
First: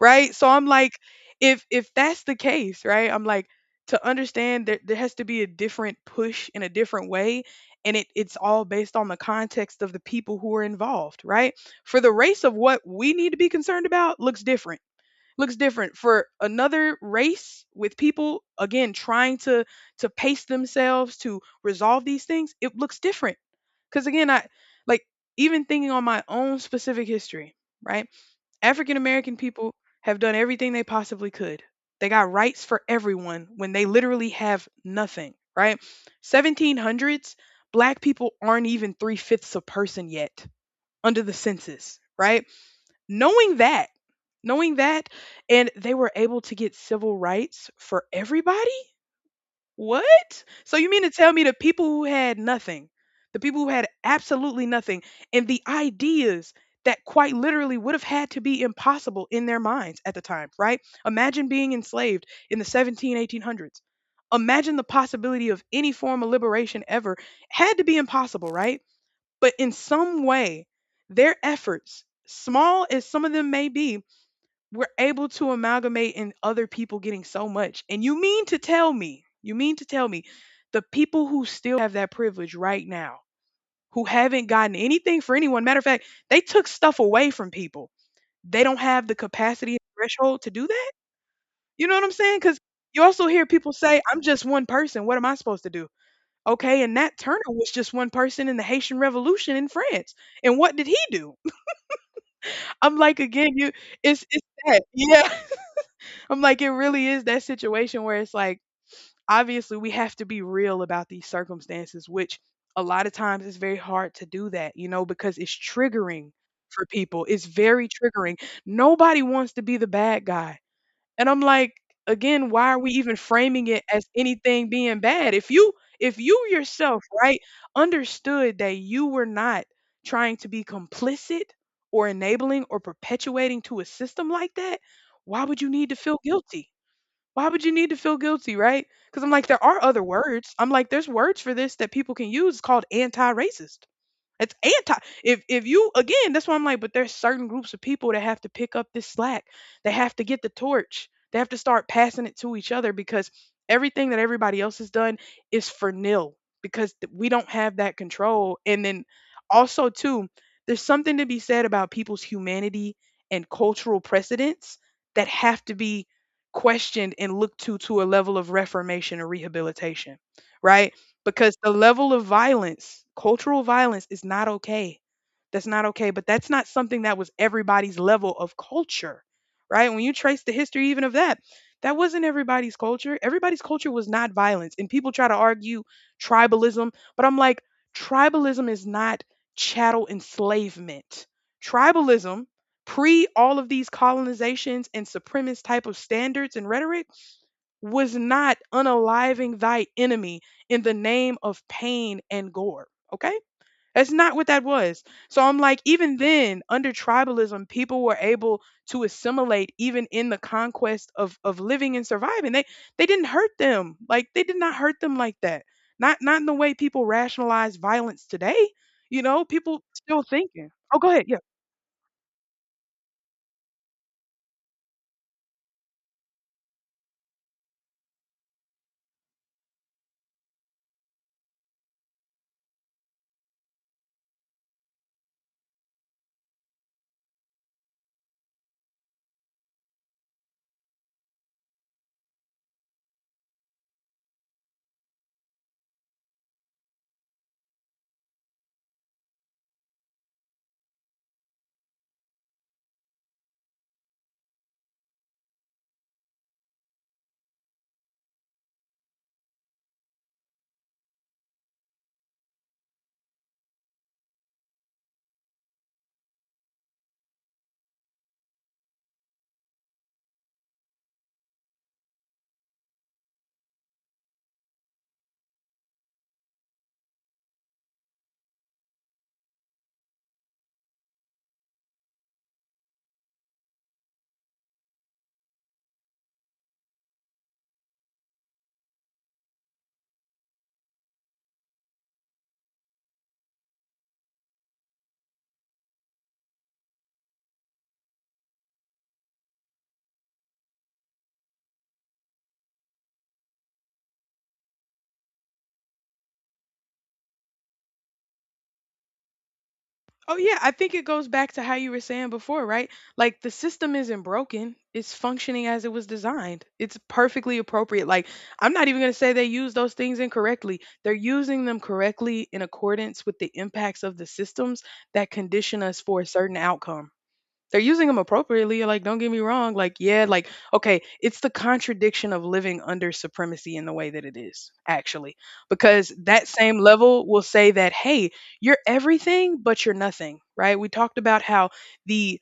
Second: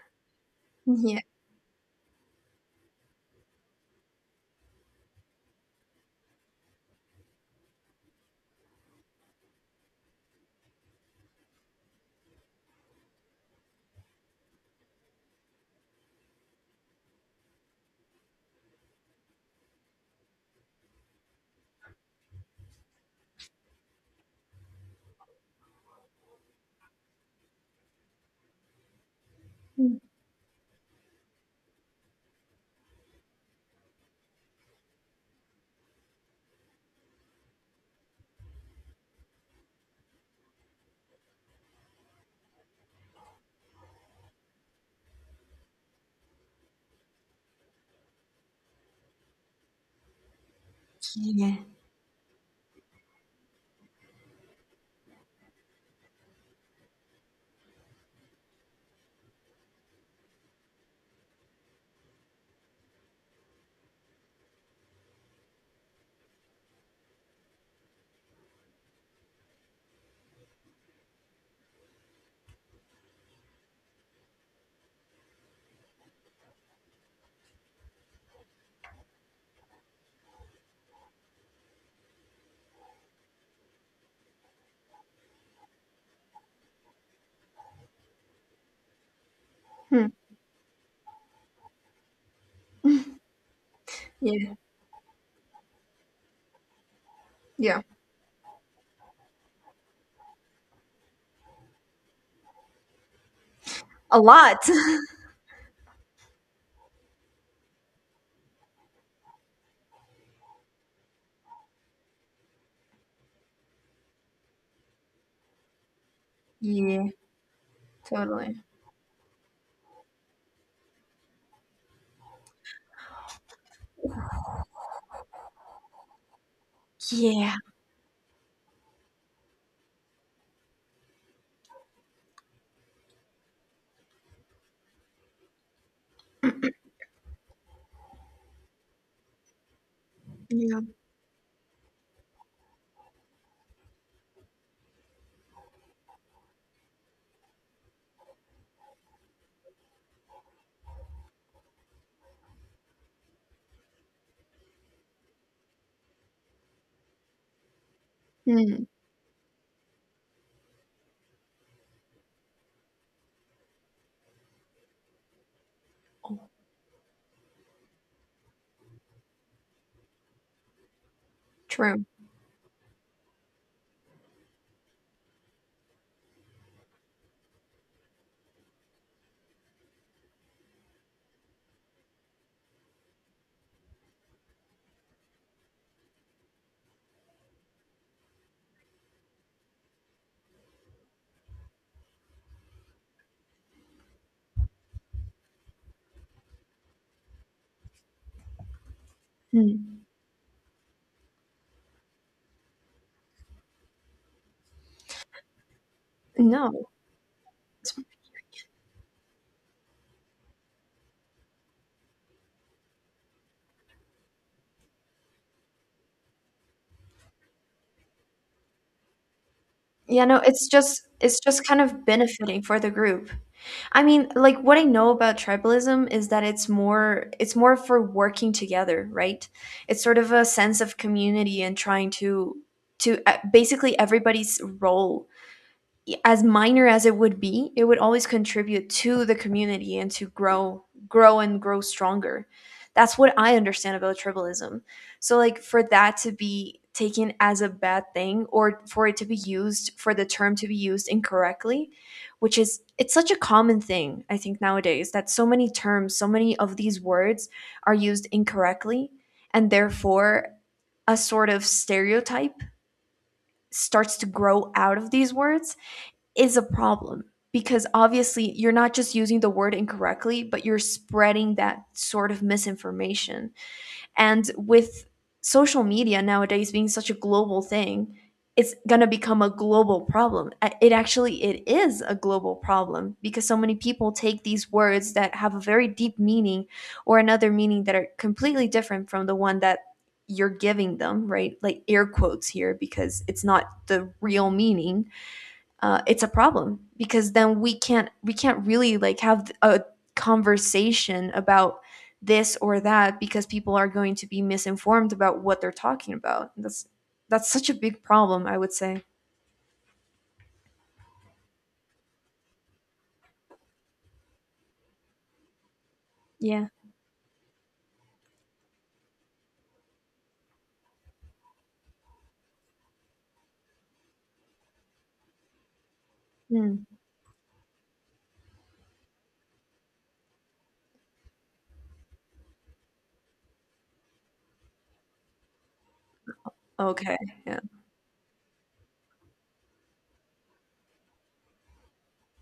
Speaker 1: Right? So I'm like,
Speaker 2: Yeah,
Speaker 1: if that's the case, right? I'm like, to understand that there has to be a different push in a different way. And it's all based on the context of the people who are involved, right? For the race of what we need to be concerned about looks different, looks different for another race, with people again trying to pace themselves to resolve these things, it looks different. Because again, I, like, even thinking on my own specific history, right, African American people have done everything they possibly could. They got rights for everyone when they literally have nothing, right? 1700s, black people aren't even three-fifths a person yet under the census, right? Knowing that, knowing that, and they were able to get civil rights for everybody? What? So you mean to tell me, the
Speaker 2: yeah,
Speaker 1: people who had nothing, the people who had absolutely nothing, and the ideas that quite literally would have had to be impossible in their minds at the time, right? Imagine being enslaved in the seventeen, eighteen hundreds. Imagine the possibility of any form of liberation ever had to be impossible, right? But in some way, their efforts, small as some of them may be, we're able to amalgamate in other people getting so much. And you mean to tell me, you mean to tell me, the people who still have that privilege right now, who haven't gotten anything for anyone, matter of fact, they took stuff away from people. They don't have the capacity and
Speaker 2: hmm,
Speaker 1: threshold to do that. You know what I'm saying? Because you also hear people say, I'm just
Speaker 2: yeah,
Speaker 1: one person. What am I supposed to do? Okay. And Nat Turner was
Speaker 2: yeah,
Speaker 1: just one person in the Haitian Revolution in France. And what did he do? I'm like, again, you,
Speaker 2: a
Speaker 1: it's
Speaker 2: lot.
Speaker 1: that. Yeah. I'm like, it really is that situation where it's like, obviously, we have to be real about these circumstances, which a lot of times it's very hard to do, that, you know, because it's triggering for
Speaker 2: Yeah,
Speaker 1: people. It's very triggering.
Speaker 2: totally.
Speaker 1: Nobody wants to be the bad guy. And I'm like, again, why are we even framing it as anything being bad? If you yourself, right,
Speaker 2: Yeah,
Speaker 1: understood that you were not trying to be complicit or enabling or perpetuating to a system like that, why would you need to feel guilty? Why would you need to feel guilty, right? Because I'm like, there are other words. I'm
Speaker 2: yeah.
Speaker 1: like, there's words for this that people can use, called anti racist. It's anti. If you, again, that's why I'm like, but there's certain groups of people that have to pick up this slack. They have to get the torch. They have to start passing it to each other, because everything that everybody else has done is for nil, because we don't have that control. And
Speaker 2: Mm.
Speaker 1: then also too, there's something to be said about people's humanity and cultural precedents that have to be questioned and looked to a level of reformation or rehabilitation, right? Because the
Speaker 2: True.
Speaker 1: level of violence, cultural violence, is not okay. That's not okay. But that's not something that was everybody's level of culture, right? When you trace the history even of that, that wasn't everybody's culture. Everybody's culture was not violence. And people try to argue tribalism, but I'm like, tribalism is not chattel enslavement. Tribalism, pre all of these colonizations and supremacist type of standards and rhetoric, was not unaliving thy
Speaker 2: Mm.
Speaker 1: enemy in the name of pain and gore. Okay? That's not what that was. So I'm like, even then,
Speaker 2: No.
Speaker 1: under tribalism,
Speaker 2: It's-.
Speaker 1: people were able to assimilate even in the conquest of living and surviving. They didn't hurt them. Like, they did not hurt them like that. Not in the way people rationalize violence today. You know, people still
Speaker 2: Yeah, no, it's
Speaker 1: thinking. Oh,
Speaker 2: just,
Speaker 1: go ahead. Yeah.
Speaker 2: it's just kind of benefiting for the group. I mean, like what I know about tribalism is that it's more, it's more for working together, right? It's sort of a sense of community and trying to basically everybody's role, as minor as it would be, it would always contribute to the community and to grow, grow and grow stronger. That's what I understand about tribalism. So like, for that to be taken as a bad thing, or for it to be used, for the term to be used incorrectly, which is, it's such a common thing I think nowadays, that so many terms, so many of these words are used incorrectly, and therefore a sort of stereotype starts to grow out of these words, is a problem, because obviously you're not just using the word incorrectly, but you're spreading that sort of misinformation. And with social media nowadays being such a global thing, it's going to become a global problem. It actually, it is a global problem, because so many people take these words that have a very deep meaning or another meaning that are completely different from the one that you're giving them, right? Like air quotes here, because it's not the real meaning. It's a problem because then we can't, we can't really like have a conversation about this or that because people are going to be misinformed about what they're talking about. That's such a big problem, I would say.
Speaker 1: Oh yeah, I think it goes back to how you were saying before, right? Like, the system isn't broken. It's functioning as it was designed.
Speaker 2: Yeah.
Speaker 1: It's perfectly appropriate. Like, I'm not even going to say they use those things incorrectly. They're using them correctly in accordance with the impacts of the systems that condition us for a certain
Speaker 2: Mm.
Speaker 1: outcome. They're using them appropriately. Like, don't get me wrong. Like, yeah, like, okay, it's the contradiction of living under supremacy in the way that it is, actually. Because that same
Speaker 2: Okay.
Speaker 1: level will
Speaker 2: Yeah.
Speaker 1: say that, hey, you're everything but you're nothing, right? We talked about how the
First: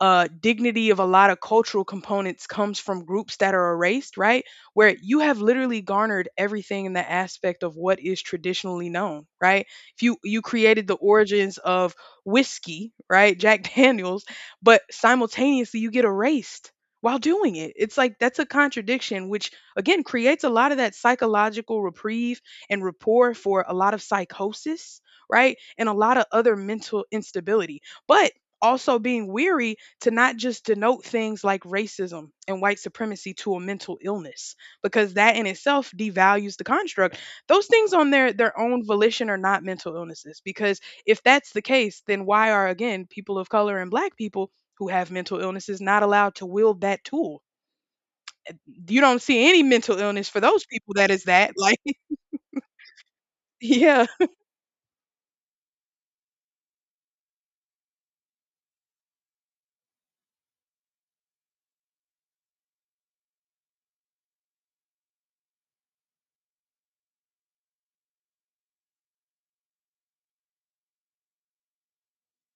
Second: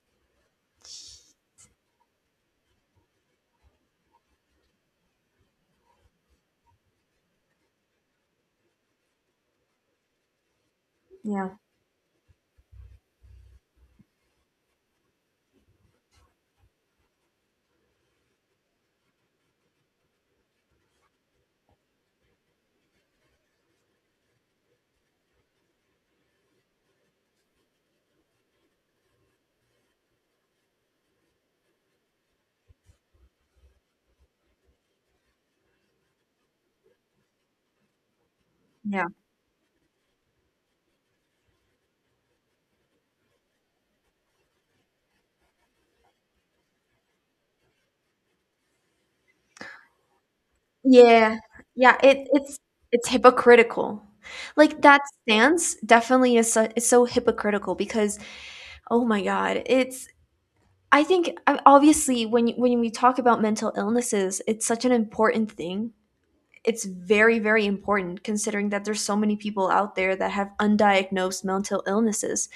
Speaker 1: dignity of a lot of cultural components comes from groups that are erased, right? Where you have literally garnered everything in the aspect of what is traditionally known, right? If you created the
Speaker 2: Yeah.
Speaker 1: origins of whiskey, right, Jack Daniels, but simultaneously you get erased while doing it. It's like, that's a contradiction, which again creates a lot of that psychological reprieve and rapport for a lot of psychosis, right, and a lot of other mental instability. But also being weary to not just denote things like racism and white supremacy to a mental illness, because that in itself devalues the construct. Those things on their own
Speaker 2: Yeah.
Speaker 1: volition are not mental illnesses, because if that's the case, then why are, again, people of color and black people who have mental illnesses not allowed to wield that tool? You don't see any mental illness for those people that is
Speaker 2: Yeah.
Speaker 1: that, like,
Speaker 2: Yeah. It it's hypocritical.
Speaker 1: yeah.
Speaker 2: Like that stance definitely is so hypocritical because, oh my god, it's, I think obviously when you, when we talk about mental illnesses, it's such an important thing. It's very, very important, considering that there's so many people out there that have undiagnosed mental illnesses.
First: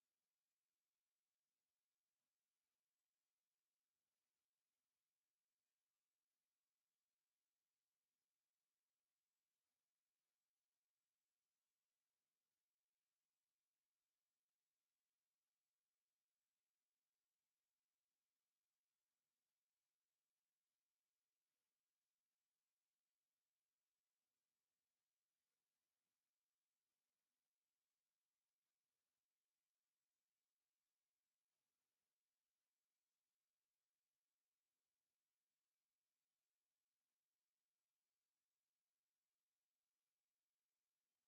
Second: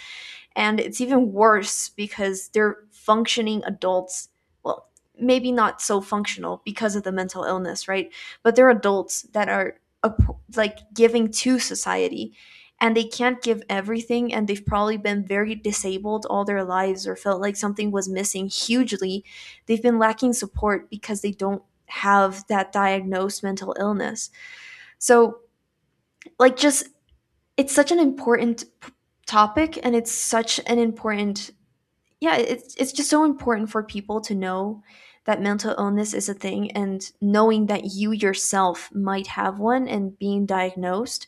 Speaker 2: And it's even worse because they're functioning adults, well, maybe not so functional because of the mental illness, right? But they're adults that are like giving to society, and they can't give everything, and they've probably been very disabled all their lives or felt like something was missing hugely. They've been lacking support because they don't have that diagnosed mental illness. So, like, just, it's such an important topic, and it's such an important, yeah, it's just so important for people to know that mental illness is a thing, and knowing that you yourself might have one and being diagnosed,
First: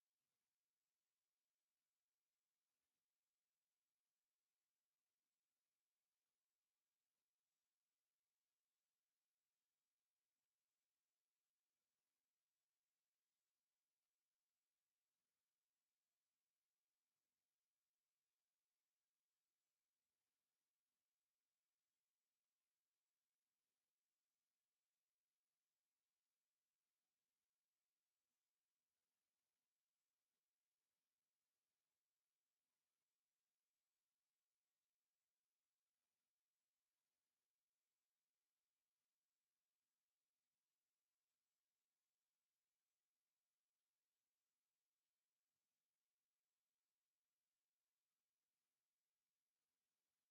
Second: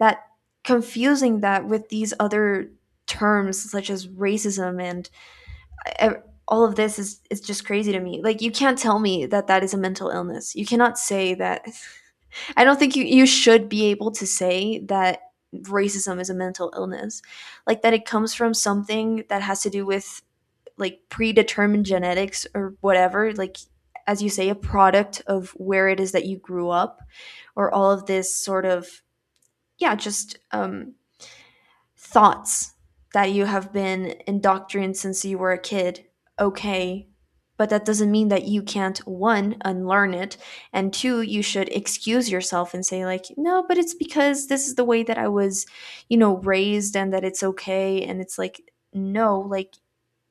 Speaker 2: that, confusing that with these other terms such as racism and e- all of this is just crazy to me. Like, you can't tell me that that is a mental illness. You cannot say that. I don't think you, you should be able to say that racism is a mental illness. Like that it comes from something that has to do with like predetermined genetics or whatever, like as you say, a product of where it is that you grew up, or all of this sort of, yeah, just thoughts that you have been indoctrinated since you were a kid, okay, but that doesn't mean that you can't, one, unlearn it, and two, you should excuse yourself and say like, no, but it's because this is the way that I was, you know, raised, and that it's okay. And it's like, no, like,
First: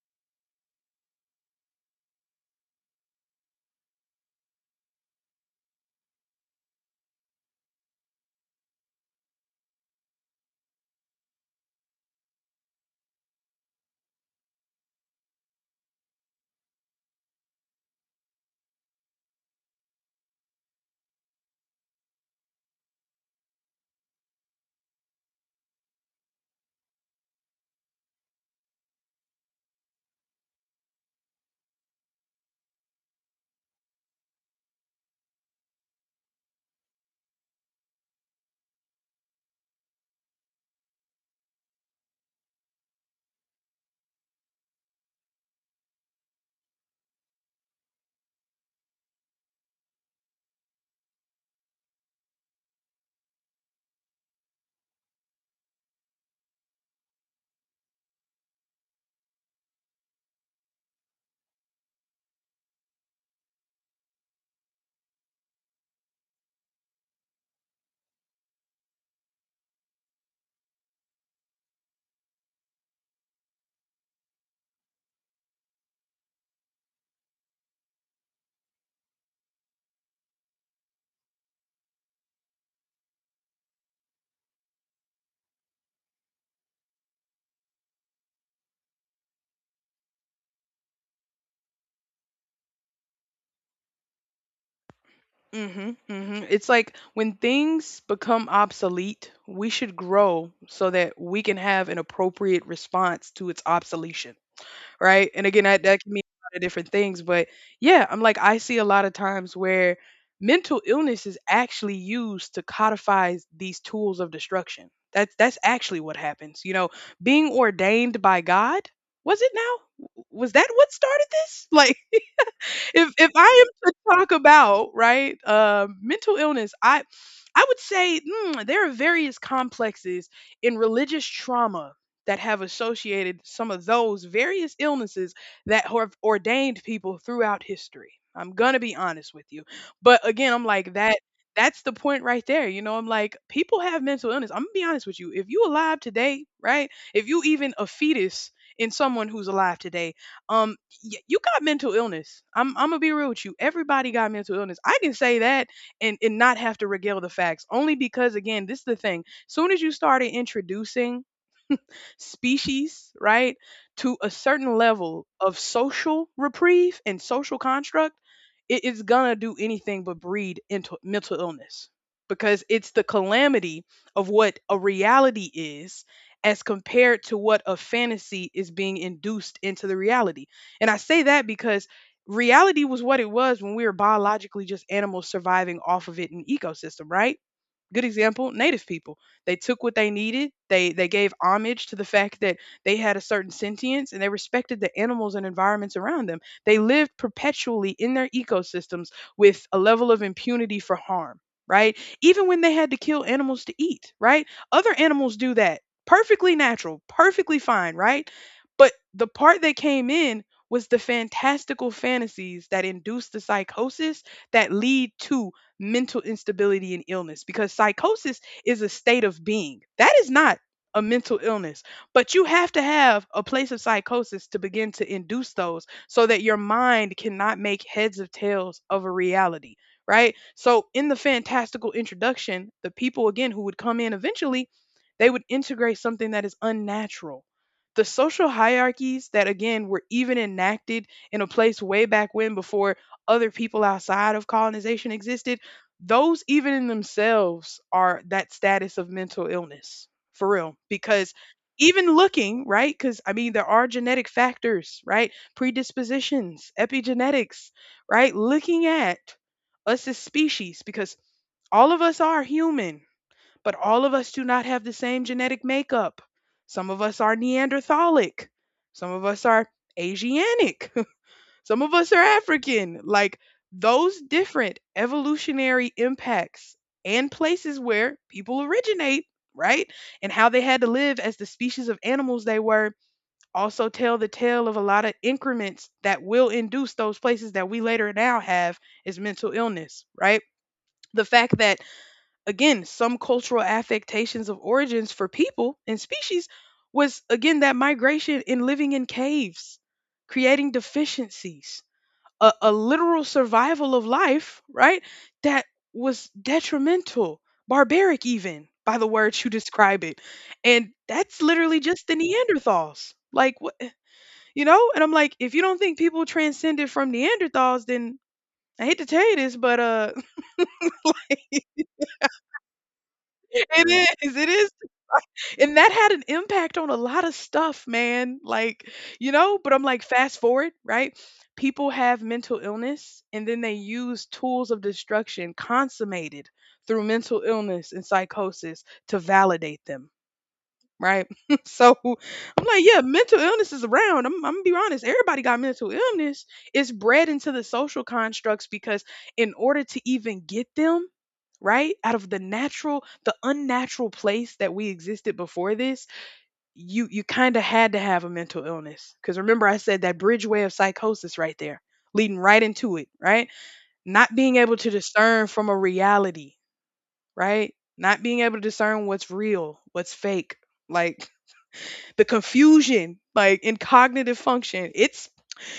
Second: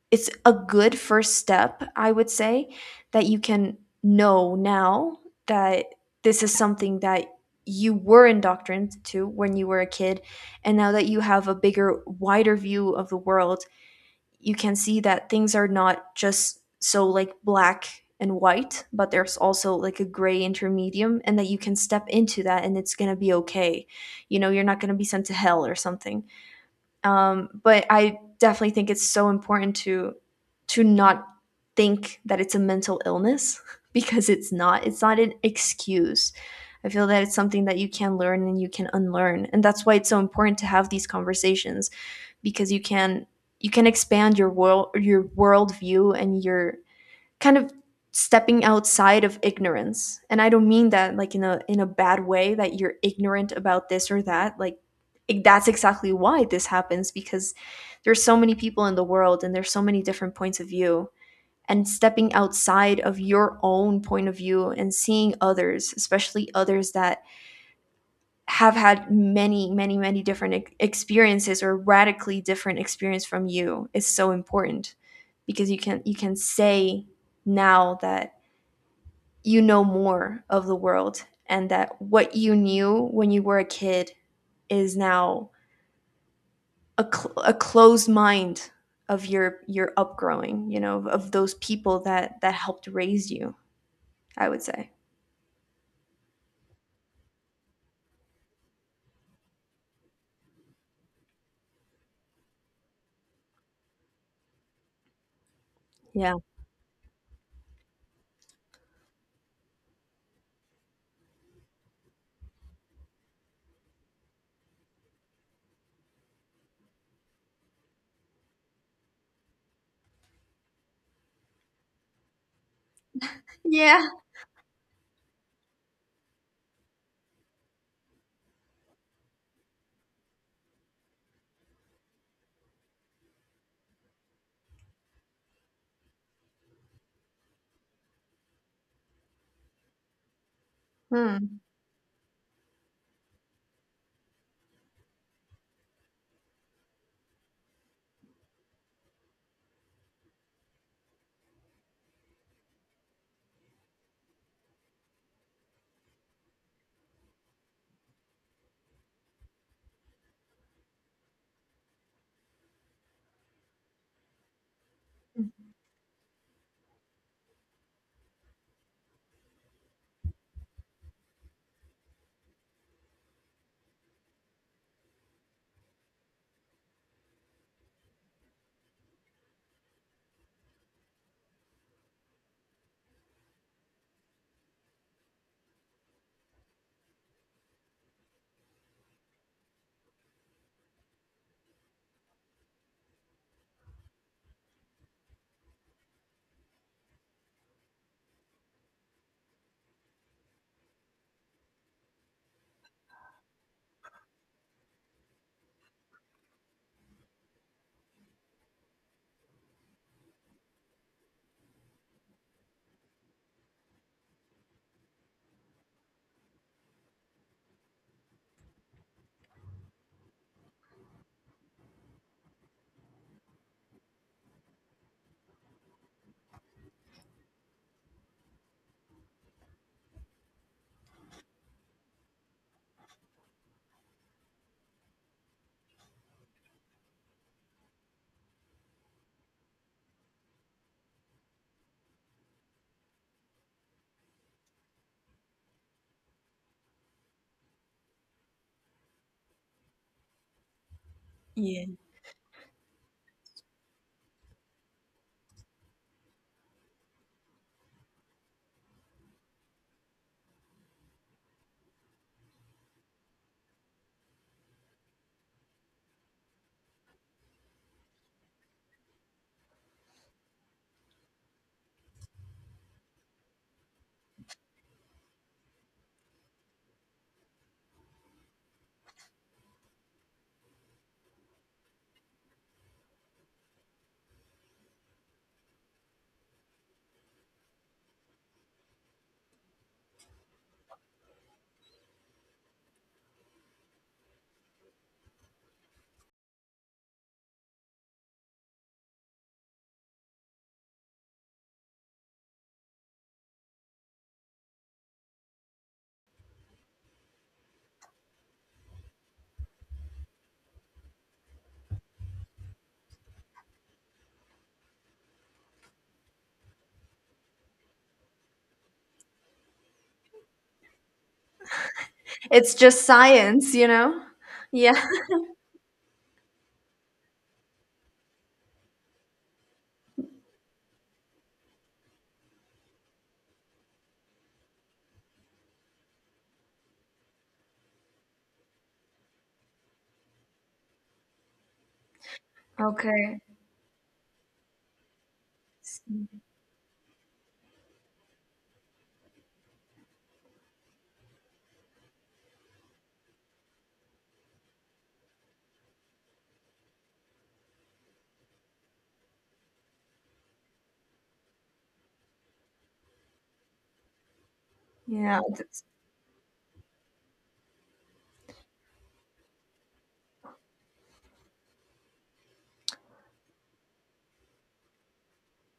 Speaker 2: it's a good first step, I would say, that you can know now that this is something that you were indoctrinated to when you were a kid. And now that you have a bigger, wider view of the world, you can see that things are not just so like black and white, but there's also like a gray intermedium, and that you can step into that and it's going to be okay. You know, you're not going to be sent to hell or something. But I definitely think it's so important to not think that it's a mental illness, because it's not, it's not an excuse. I feel that it's something that you can learn and you can unlearn, and that's why it's so important to have these conversations, because you can, you can expand your world, your worldview, and your kind of stepping outside of ignorance. And I don't mean that like in a, in a bad way, that you're ignorant about this or that, like, that's exactly why this happens, because there's so many people in the world and there's so many different points of view, and stepping outside of your own point of view and seeing others, especially others that have had many, many, many different experiences or radically different experience from you, is so important, because you can, you can say now that you know more of the world, and that what you knew when you were a kid is now a, a closed mind of your upgrowing, you know, of those people that helped raise you, I would say.
Speaker 1: Mhm, mhm. It's like when things become obsolete, we should grow so that we can have an appropriate response to its obsolescence, right? And again, that can mean
Speaker 2: Yeah.
Speaker 1: a lot of different things, but yeah, I'm like, I see a lot of times where mental illness is actually used to codify these tools of destruction. That's actually what happens. You know, being ordained by God, was it now? Was that what started this? Like if I am to
Speaker 2: Yeah.
Speaker 1: talk about, right, mental illness, I would say, there are various complexes in religious trauma that have associated some of those various illnesses that have ordained people throughout history. I'm gonna be honest with you. But again, I'm like, that.
Speaker 2: Hmm.
Speaker 1: That's the point right there. You know, I'm like, people have mental illness. I'm gonna be honest with you. If you alive today, right? If you even a fetus in someone who's alive today, um you got mental illness. I'm gonna be real with you, everybody got mental illness. I can say that and not have to regale the facts only because, again, this is the thing. Soon as you started introducing species, right, to a certain level of social reprieve and social construct, it is gonna do anything but breed into mental illness, because it's the calamity of what a reality is as compared to what a fantasy is being induced into the reality. And I say that because reality was what it was when we were biologically just animals surviving off of it in ecosystem, right? Good example, native people, they took what they needed, they gave homage to the fact that they had a certain sentience, and they respected the animals and environments around them. They lived perpetually in their ecosystems with a level of impunity for harm, right? Even when they had to kill animals to eat, right? Other animals do that. Perfectly natural, perfectly fine, right? But the part that came in was the fantastical fantasies that induce the psychosis that lead to mental instability and illness, because psychosis is a state of being. That is not a mental illness, but you have to have a place of psychosis to begin to induce those so that your mind cannot make heads of tails of a reality, right? So in the fantastical introduction, the people, again, who would come in eventually, they would integrate something that is unnatural. The social hierarchies that, again, were even enacted in a place way back when before other people outside of colonization existed, those even in themselves are that status of mental illness, for real. Because
Speaker 2: Yeah.
Speaker 1: even looking, right, because I mean there are genetic factors, right? Predispositions, epigenetics, right? Looking at us as species, because all of us are human, but all of us do not have the same genetic makeup. Some of us are neanderthalic, some of us are asianic, some of us are African. Like, those different evolutionary impacts and places where people originate, right? And how they had to live as the species of animals they were also tell the tale of a lot of increments that will induce those places that we later now have as mental illness, right? The fact that, again, some cultural affectations of origins for people and species was, again, that migration in living in caves, creating deficiencies, a literal survival of life, right? That was detrimental, barbaric, even by the words you describe it. And that's literally just the Neanderthals. Like, what, you know? And I'm like, if you don't think people transcended from Neanderthals, then I hate to tell you this, but
Speaker 2: It's just science, you
Speaker 1: it
Speaker 2: know.
Speaker 1: is. It is.
Speaker 2: Yeah.
Speaker 1: And that had an impact on a lot of stuff, man. Like, you know, but I'm like, fast forward, right? People have mental illness, and then they use tools of destruction consummated through mental illness and psychosis to validate them, right? So I'm like, yeah,
Speaker 2: Okay.
Speaker 1: mental illness is around. I'm gonna be honest, everybody got mental illness. It's bred into the social constructs, because in order to even get them, right, out of the natural, the unnatural place that we existed before this, you kind of had to have a mental illness. Because remember I said that bridgeway of psychosis right there, leading right into it, right? Not being able to
Speaker 2: Yeah.
Speaker 1: discern from a
Speaker 2: That's-.
Speaker 1: reality, right? Not being able to discern what's real, what's fake, like, the confusion, like, in cognitive function,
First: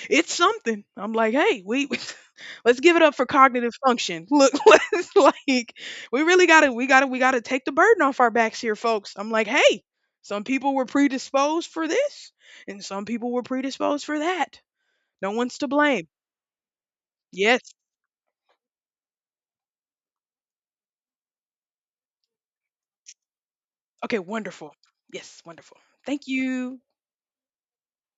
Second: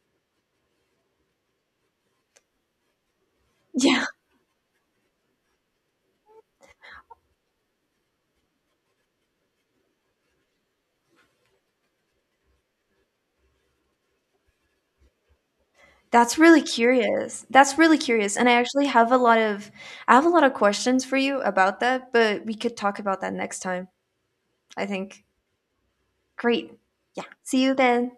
Speaker 1: it's something. I'm like, "Hey, we let's give it up for cognitive
Speaker 2: Yeah.
Speaker 1: function." Look, let's like, we really got to, we got to take the burden off our backs here, folks. I'm like, "Hey, some people were predisposed for this, and some people were predisposed for that. No one's to blame."
Speaker 2: That's really curious.
Speaker 1: Yes.
Speaker 2: That's really curious, and I actually have a lot of, I have a lot of questions for you about that, but we could talk about that next time,
Speaker 1: Okay, wonderful.
Speaker 2: I think.
Speaker 1: Yes, wonderful. Thank
Speaker 2: Great.
Speaker 1: you.
Speaker 2: Yeah. See you then.